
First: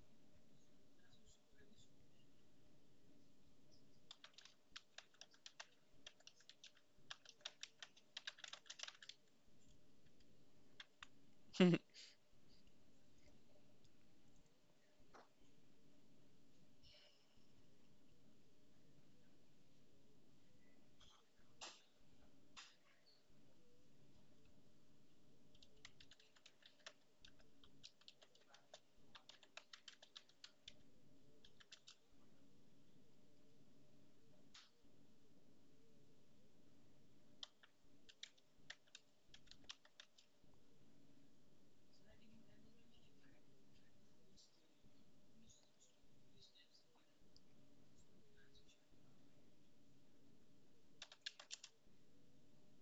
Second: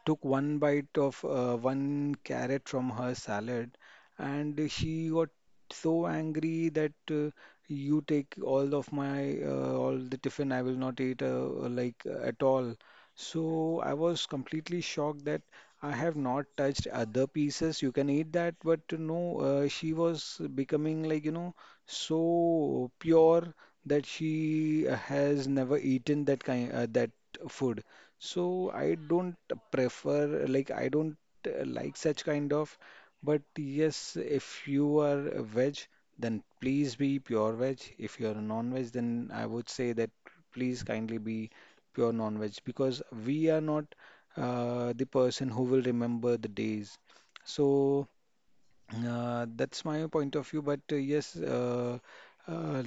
B: took one bite of one carrot from her salad, and she got so angry that, you take all of my, all the tiffin, I will not eat,
A: <laughs>
B: at all. So I was completely shocked that I have not touched other pieces. You can eat that, but no, she was becoming like, you know, so pure that she has never eaten that kind that food. So I don't prefer, like, I don't like such kind of. But yes, if you are a veg, then please be pure veg. If you are a non-veg, then I would say that please kindly be pure non-veg, because we are not the person who will remember the days. So that's my point of view. But uh,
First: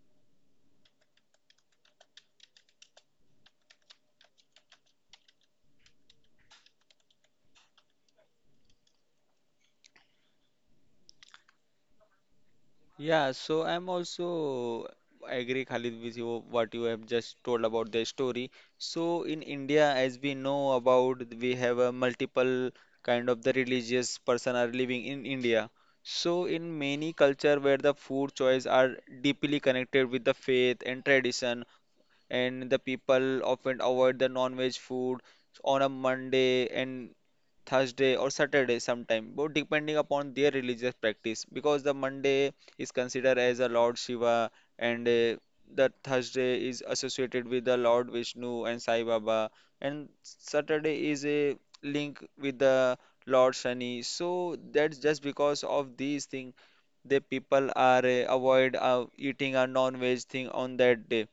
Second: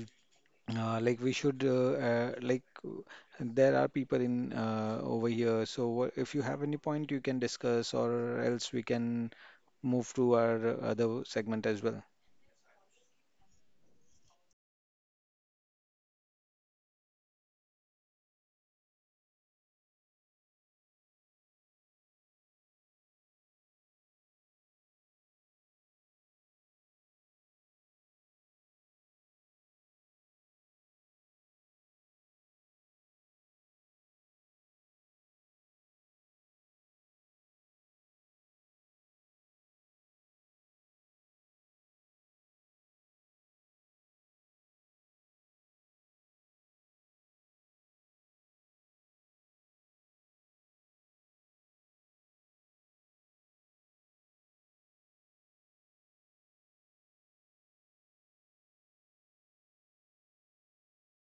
B: we should there are people in over here, so what, if you have any point you can discuss, or else we can move to our other segment as well.
A: Yeah, so I'm also agree, Khalid, with you what you have just told about the story. So in India, as we know about, we have a multiple kind of the religious person are living in India. So in many culture where the food choice are deeply connected with the faith and tradition, and the people often avoid the non-veg food on a Monday and Thursday or Saturday sometime, but depending upon their religious practice, because the Monday is considered as a Lord Shiva, and the Thursday is associated with the Lord Vishnu and Sai Baba, and Saturday is a link with the Lord Shani. So that's just because of these things, the people are avoid eating a non-veg thing on that day.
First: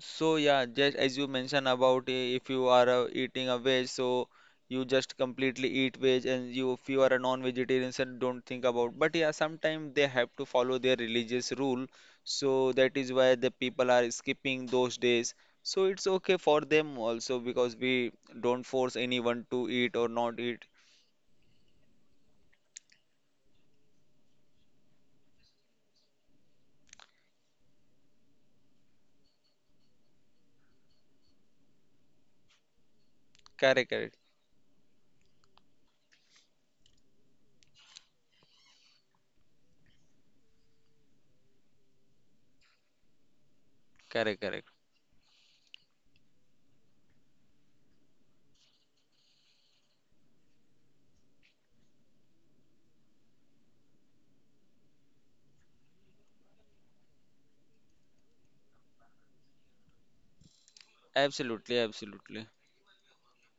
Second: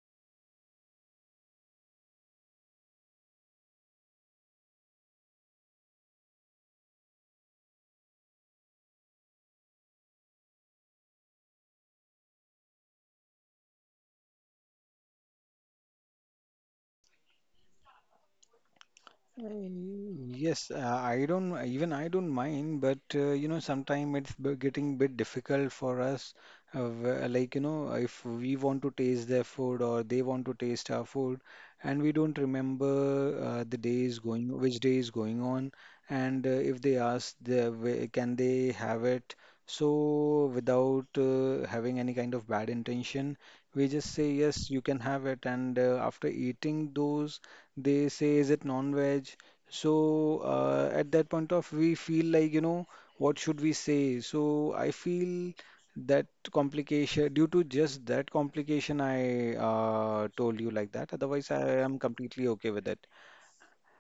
A: So yeah, just as you mentioned about if you are eating a veg, so you just completely eat veg, and you if you are a non-vegetarian, so don't think about. But yeah, sometimes they have to follow their religious rule, so that is why the people are skipping those days. So it's okay for them also, because we don't force anyone to eat or
B: Mm,
A: not eat.
B: yes, I don't even, I don't mind, but you know, sometimes it's getting bit difficult for us. Like you know, if we want to taste their food or they want to taste our food, and we don't remember the
A: Correct,
B: days
A: correct,
B: going, which day is going on, and if they ask, can they have it? So without having any kind of bad intention, we just say
A: correct,
B: yes, you
A: correct.
B: can have it, and after eating those. They say, is it non-veg? So at that point of, we feel like, you know, what should we say? So I feel that complication, due to just that complication, I told you like that. Otherwise, I am
A: Absolutely,
B: completely okay
A: absolutely.
B: with it.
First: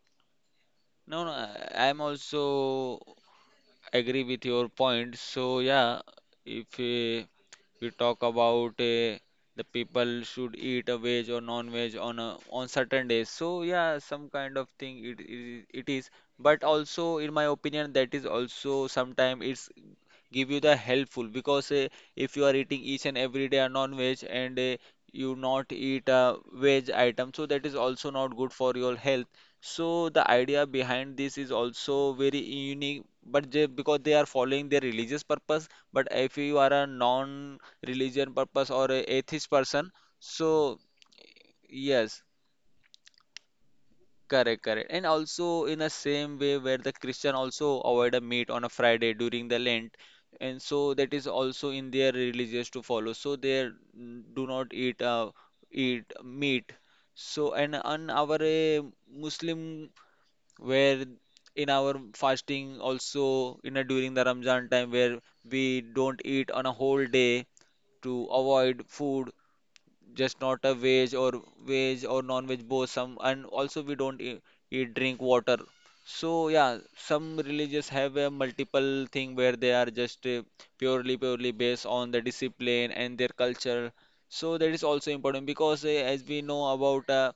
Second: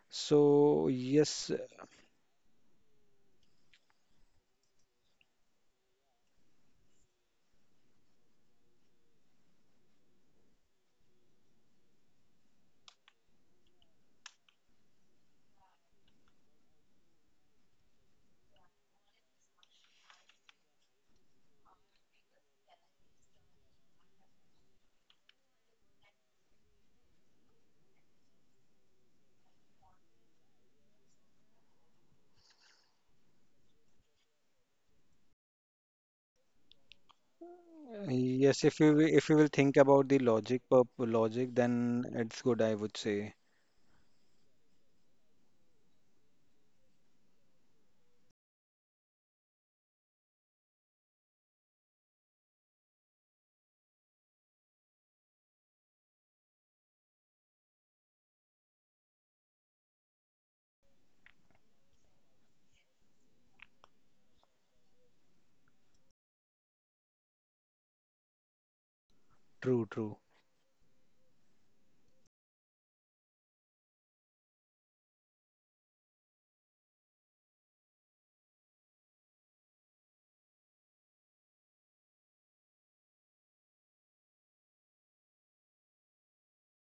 B: So
A: No, no,
B: yes,
A: I am also agree with your point. So yeah, if we talk about the people should eat a veg or non-veg on a, on certain days. So yeah, some kind of thing it, it is. But also, in my opinion, that is also sometimes it's give you the helpful, because if you are eating each and every day a non-veg and you not eat a veg item, so that is also not good for your health. So the idea behind this is also very unique, but they, because they are following their religious purpose, but if you are a non-religion purpose or a
B: yes, if you
A: atheist
B: will, if you
A: person.
B: will think about the
A: So
B: logic, purp logic,
A: yes.
B: then it's good, I would say.
A: Correct, correct. And also in the same way where the Christian also avoid a meat on a Friday during the Lent, and so that is also in their religious to follow. So they do not eat eat meat. So and on our Muslim, where in our fasting also in a, during the Ramzan time, where we don't eat on a whole day, to avoid food, just
B: True,
A: not
B: true.
A: a veg or veg or non-veg both, some and also we don't eat drink water. So yeah, some religious have a multiple thing where they are just purely purely based on the discipline and their culture. So that is also important, because as we know about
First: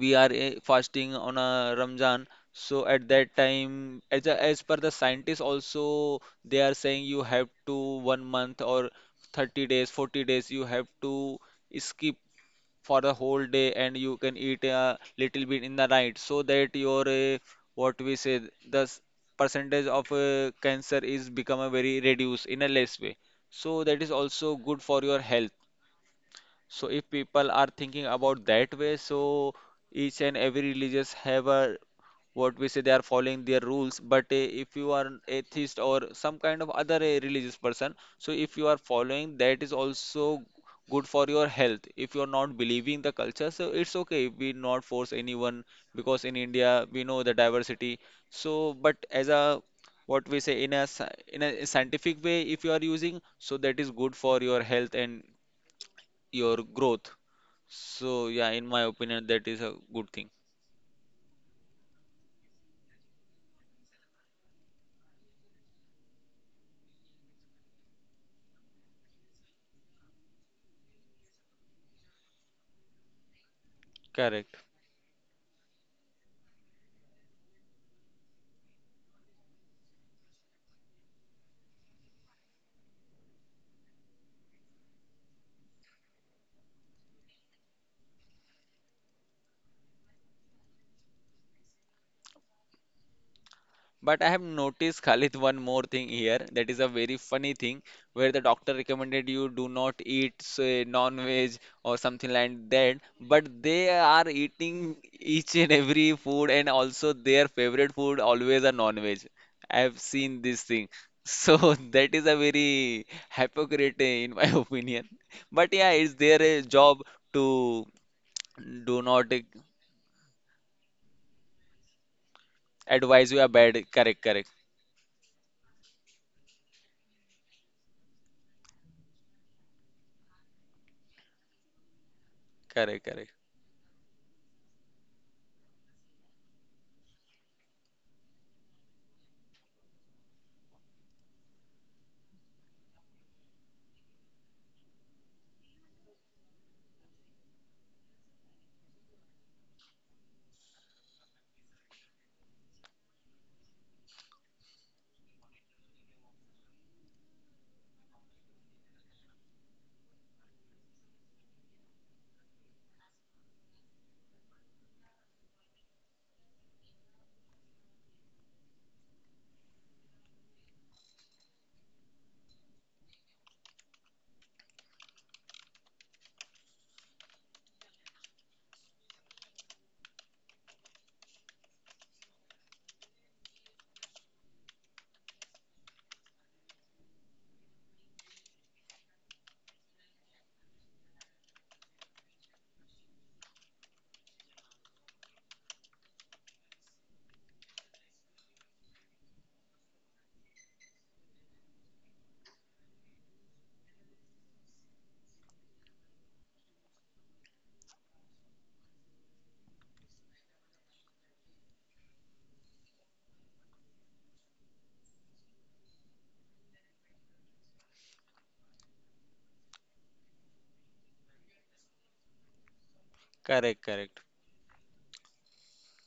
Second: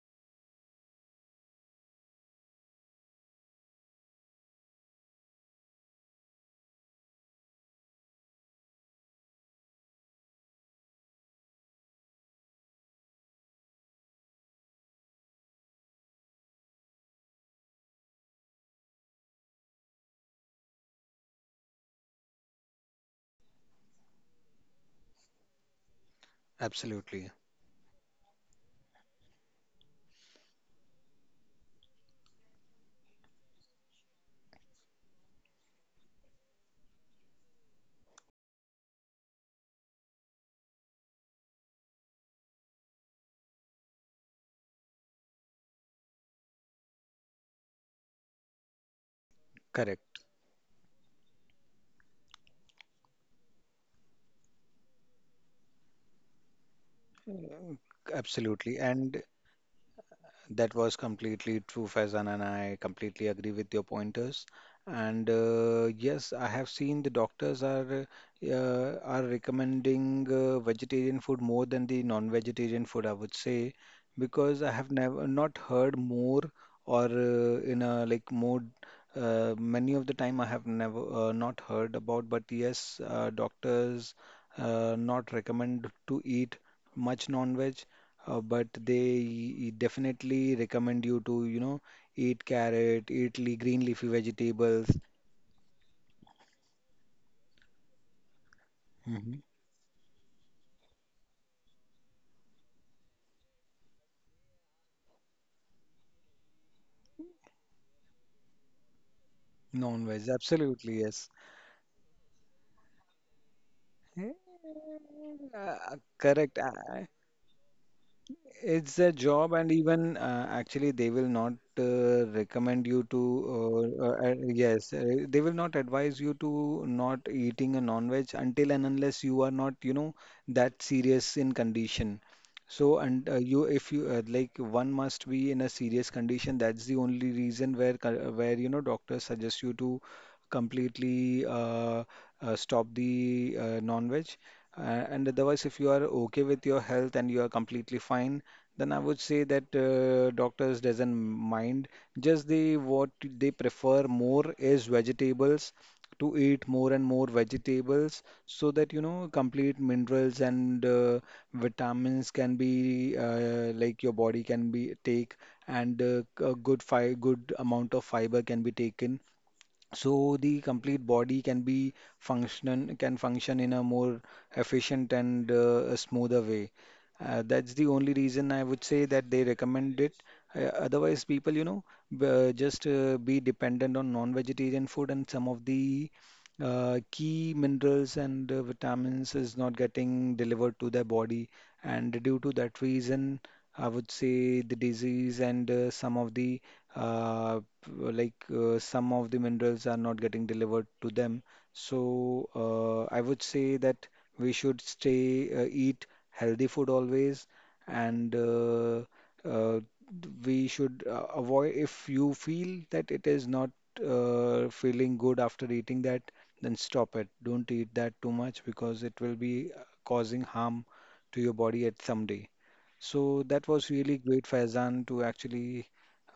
A: we are fasting on a Ramzan, so at that time as a, as per the scientists also they are saying you have to one month or 30 days 40 days you have to skip for the whole day, and you can eat a little bit in the night, so that your what we say, the percentage of cancer is become a very reduced in a less way. So that is also good for your health. So if
B: Absolutely.
A: people are thinking about that way, so each and every religious have a, what we say, they are following their rules. But if you are an atheist or some kind of other religious person, so if you are following, that is also good for your health. If you are not believing the culture, so it's okay. We not force anyone, because in India we know the diversity. So, but as a,
B: Correct.
A: what we say, in a in a scientific way, if you are using, so that is good for your health and your growth.
B: Uh,
A: So yeah, in
B: Absolutely.
A: my
B: And
A: opinion, that is a good thing.
B: that was completely true, Faizan, and I completely agree with your pointers. And yes, I have seen the doctors uh, are recommending vegetarian food more than the non-vegetarian food, I would say, because I
A: Correct.
B: have never not heard more or in a like more many of the time I have never not heard about. But yes, doctors not recommend to eat much non-veg, but they definitely recommend you to, you know, eat carrot, eat le green leafy
A: But I have
B: vegetables.
A: noticed, <laughs> Khalid, one more thing here. That is a very funny thing where the doctor
B: Hmm.
A: recommended you do not eat, say, non-veg or something like that. But they are eating each and every food, and also their favorite food always a non-veg. I have
B: Non-veg.
A: seen this thing.
B: Absolutely, yes.
A: So <laughs> that is a very hypocrite, eh,
B: Eh,
A: in my <laughs> opinion. But yeah, it's their
B: correct.
A: eh, job
B: I,
A: to
B: it's
A: do
B: a
A: not
B: job. And even actually, they will not recommend you
A: advise you a bad,
B: to.
A: correct, correct,
B: Yes, they will not advise you to not eating a non-veg until and unless you are not, you know, that serious in condition. So,
A: correct,
B: and
A: correct,
B: if you one must be in a serious condition. That's the only reason where, where, you know, doctors suggest you to completely stop the non-veg. Uh, and otherwise, if you are okay with your health and you are completely fine, then I would say that doctors doesn't mind. Just they what they prefer more is vegetables, to eat more and more vegetables, so that you know complete minerals and vitamins can be, like, your body can be take, and a good amount of fiber can be taken, so the complete body can be function, can function in a more efficient and a smoother way. That's the only reason I would say that they recommend it. Otherwise, people, you know, b- just be dependent on non-vegetarian food, and some of the key minerals and vitamins is not getting delivered to their body. And due to that reason, I would say the disease and some of the some of the minerals are not getting delivered to them. So I would say that we should stay, eat healthy food always, and uh, we should avoid, if you feel that it is not feeling good after eating that, then stop it. Don't eat that too much because it will be causing harm to your body at some day. So that was
A: correct,
B: really great,
A: correct.
B: Faizan, to actually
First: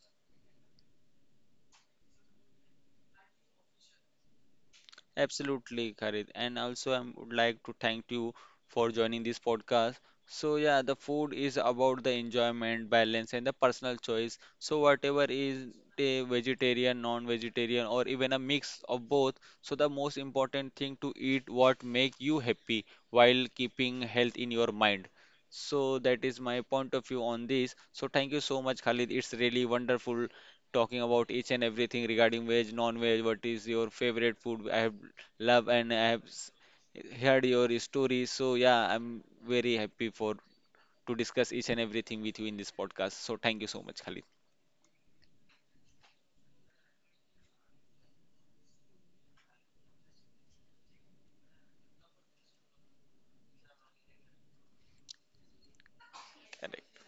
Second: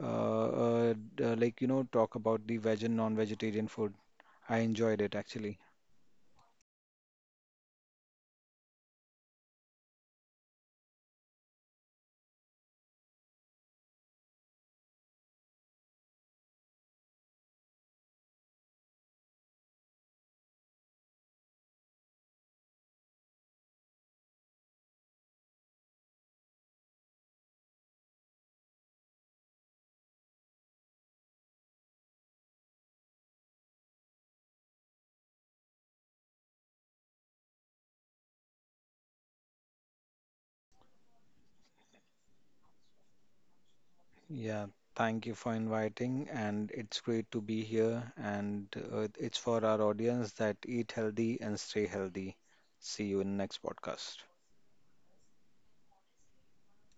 B: uh, you know, talk about the veg and non-vegetarian food. I enjoyed it actually.
A: Absolutely correct. And also I would like to thank you for joining this podcast. So yeah, the food is about the enjoyment, balance and the personal choice. So whatever is a vegetarian, non-vegetarian or even a mix of both, so the most important thing to eat what make you happy while keeping health in your mind. So that is my point of view on this. So thank you so much, Khalid. It's really wonderful talking about each and everything regarding veg, non-veg, what is your favorite food. I have love and I have heard your story. So yeah, I'm very happy for to discuss each and everything with you in this podcast. So thank you so much, Khalid.
B: Yeah, thank you for inviting, and it's great to be here. And it's for our audience that eat healthy and stay healthy. See you in next podcast.
A: Correct.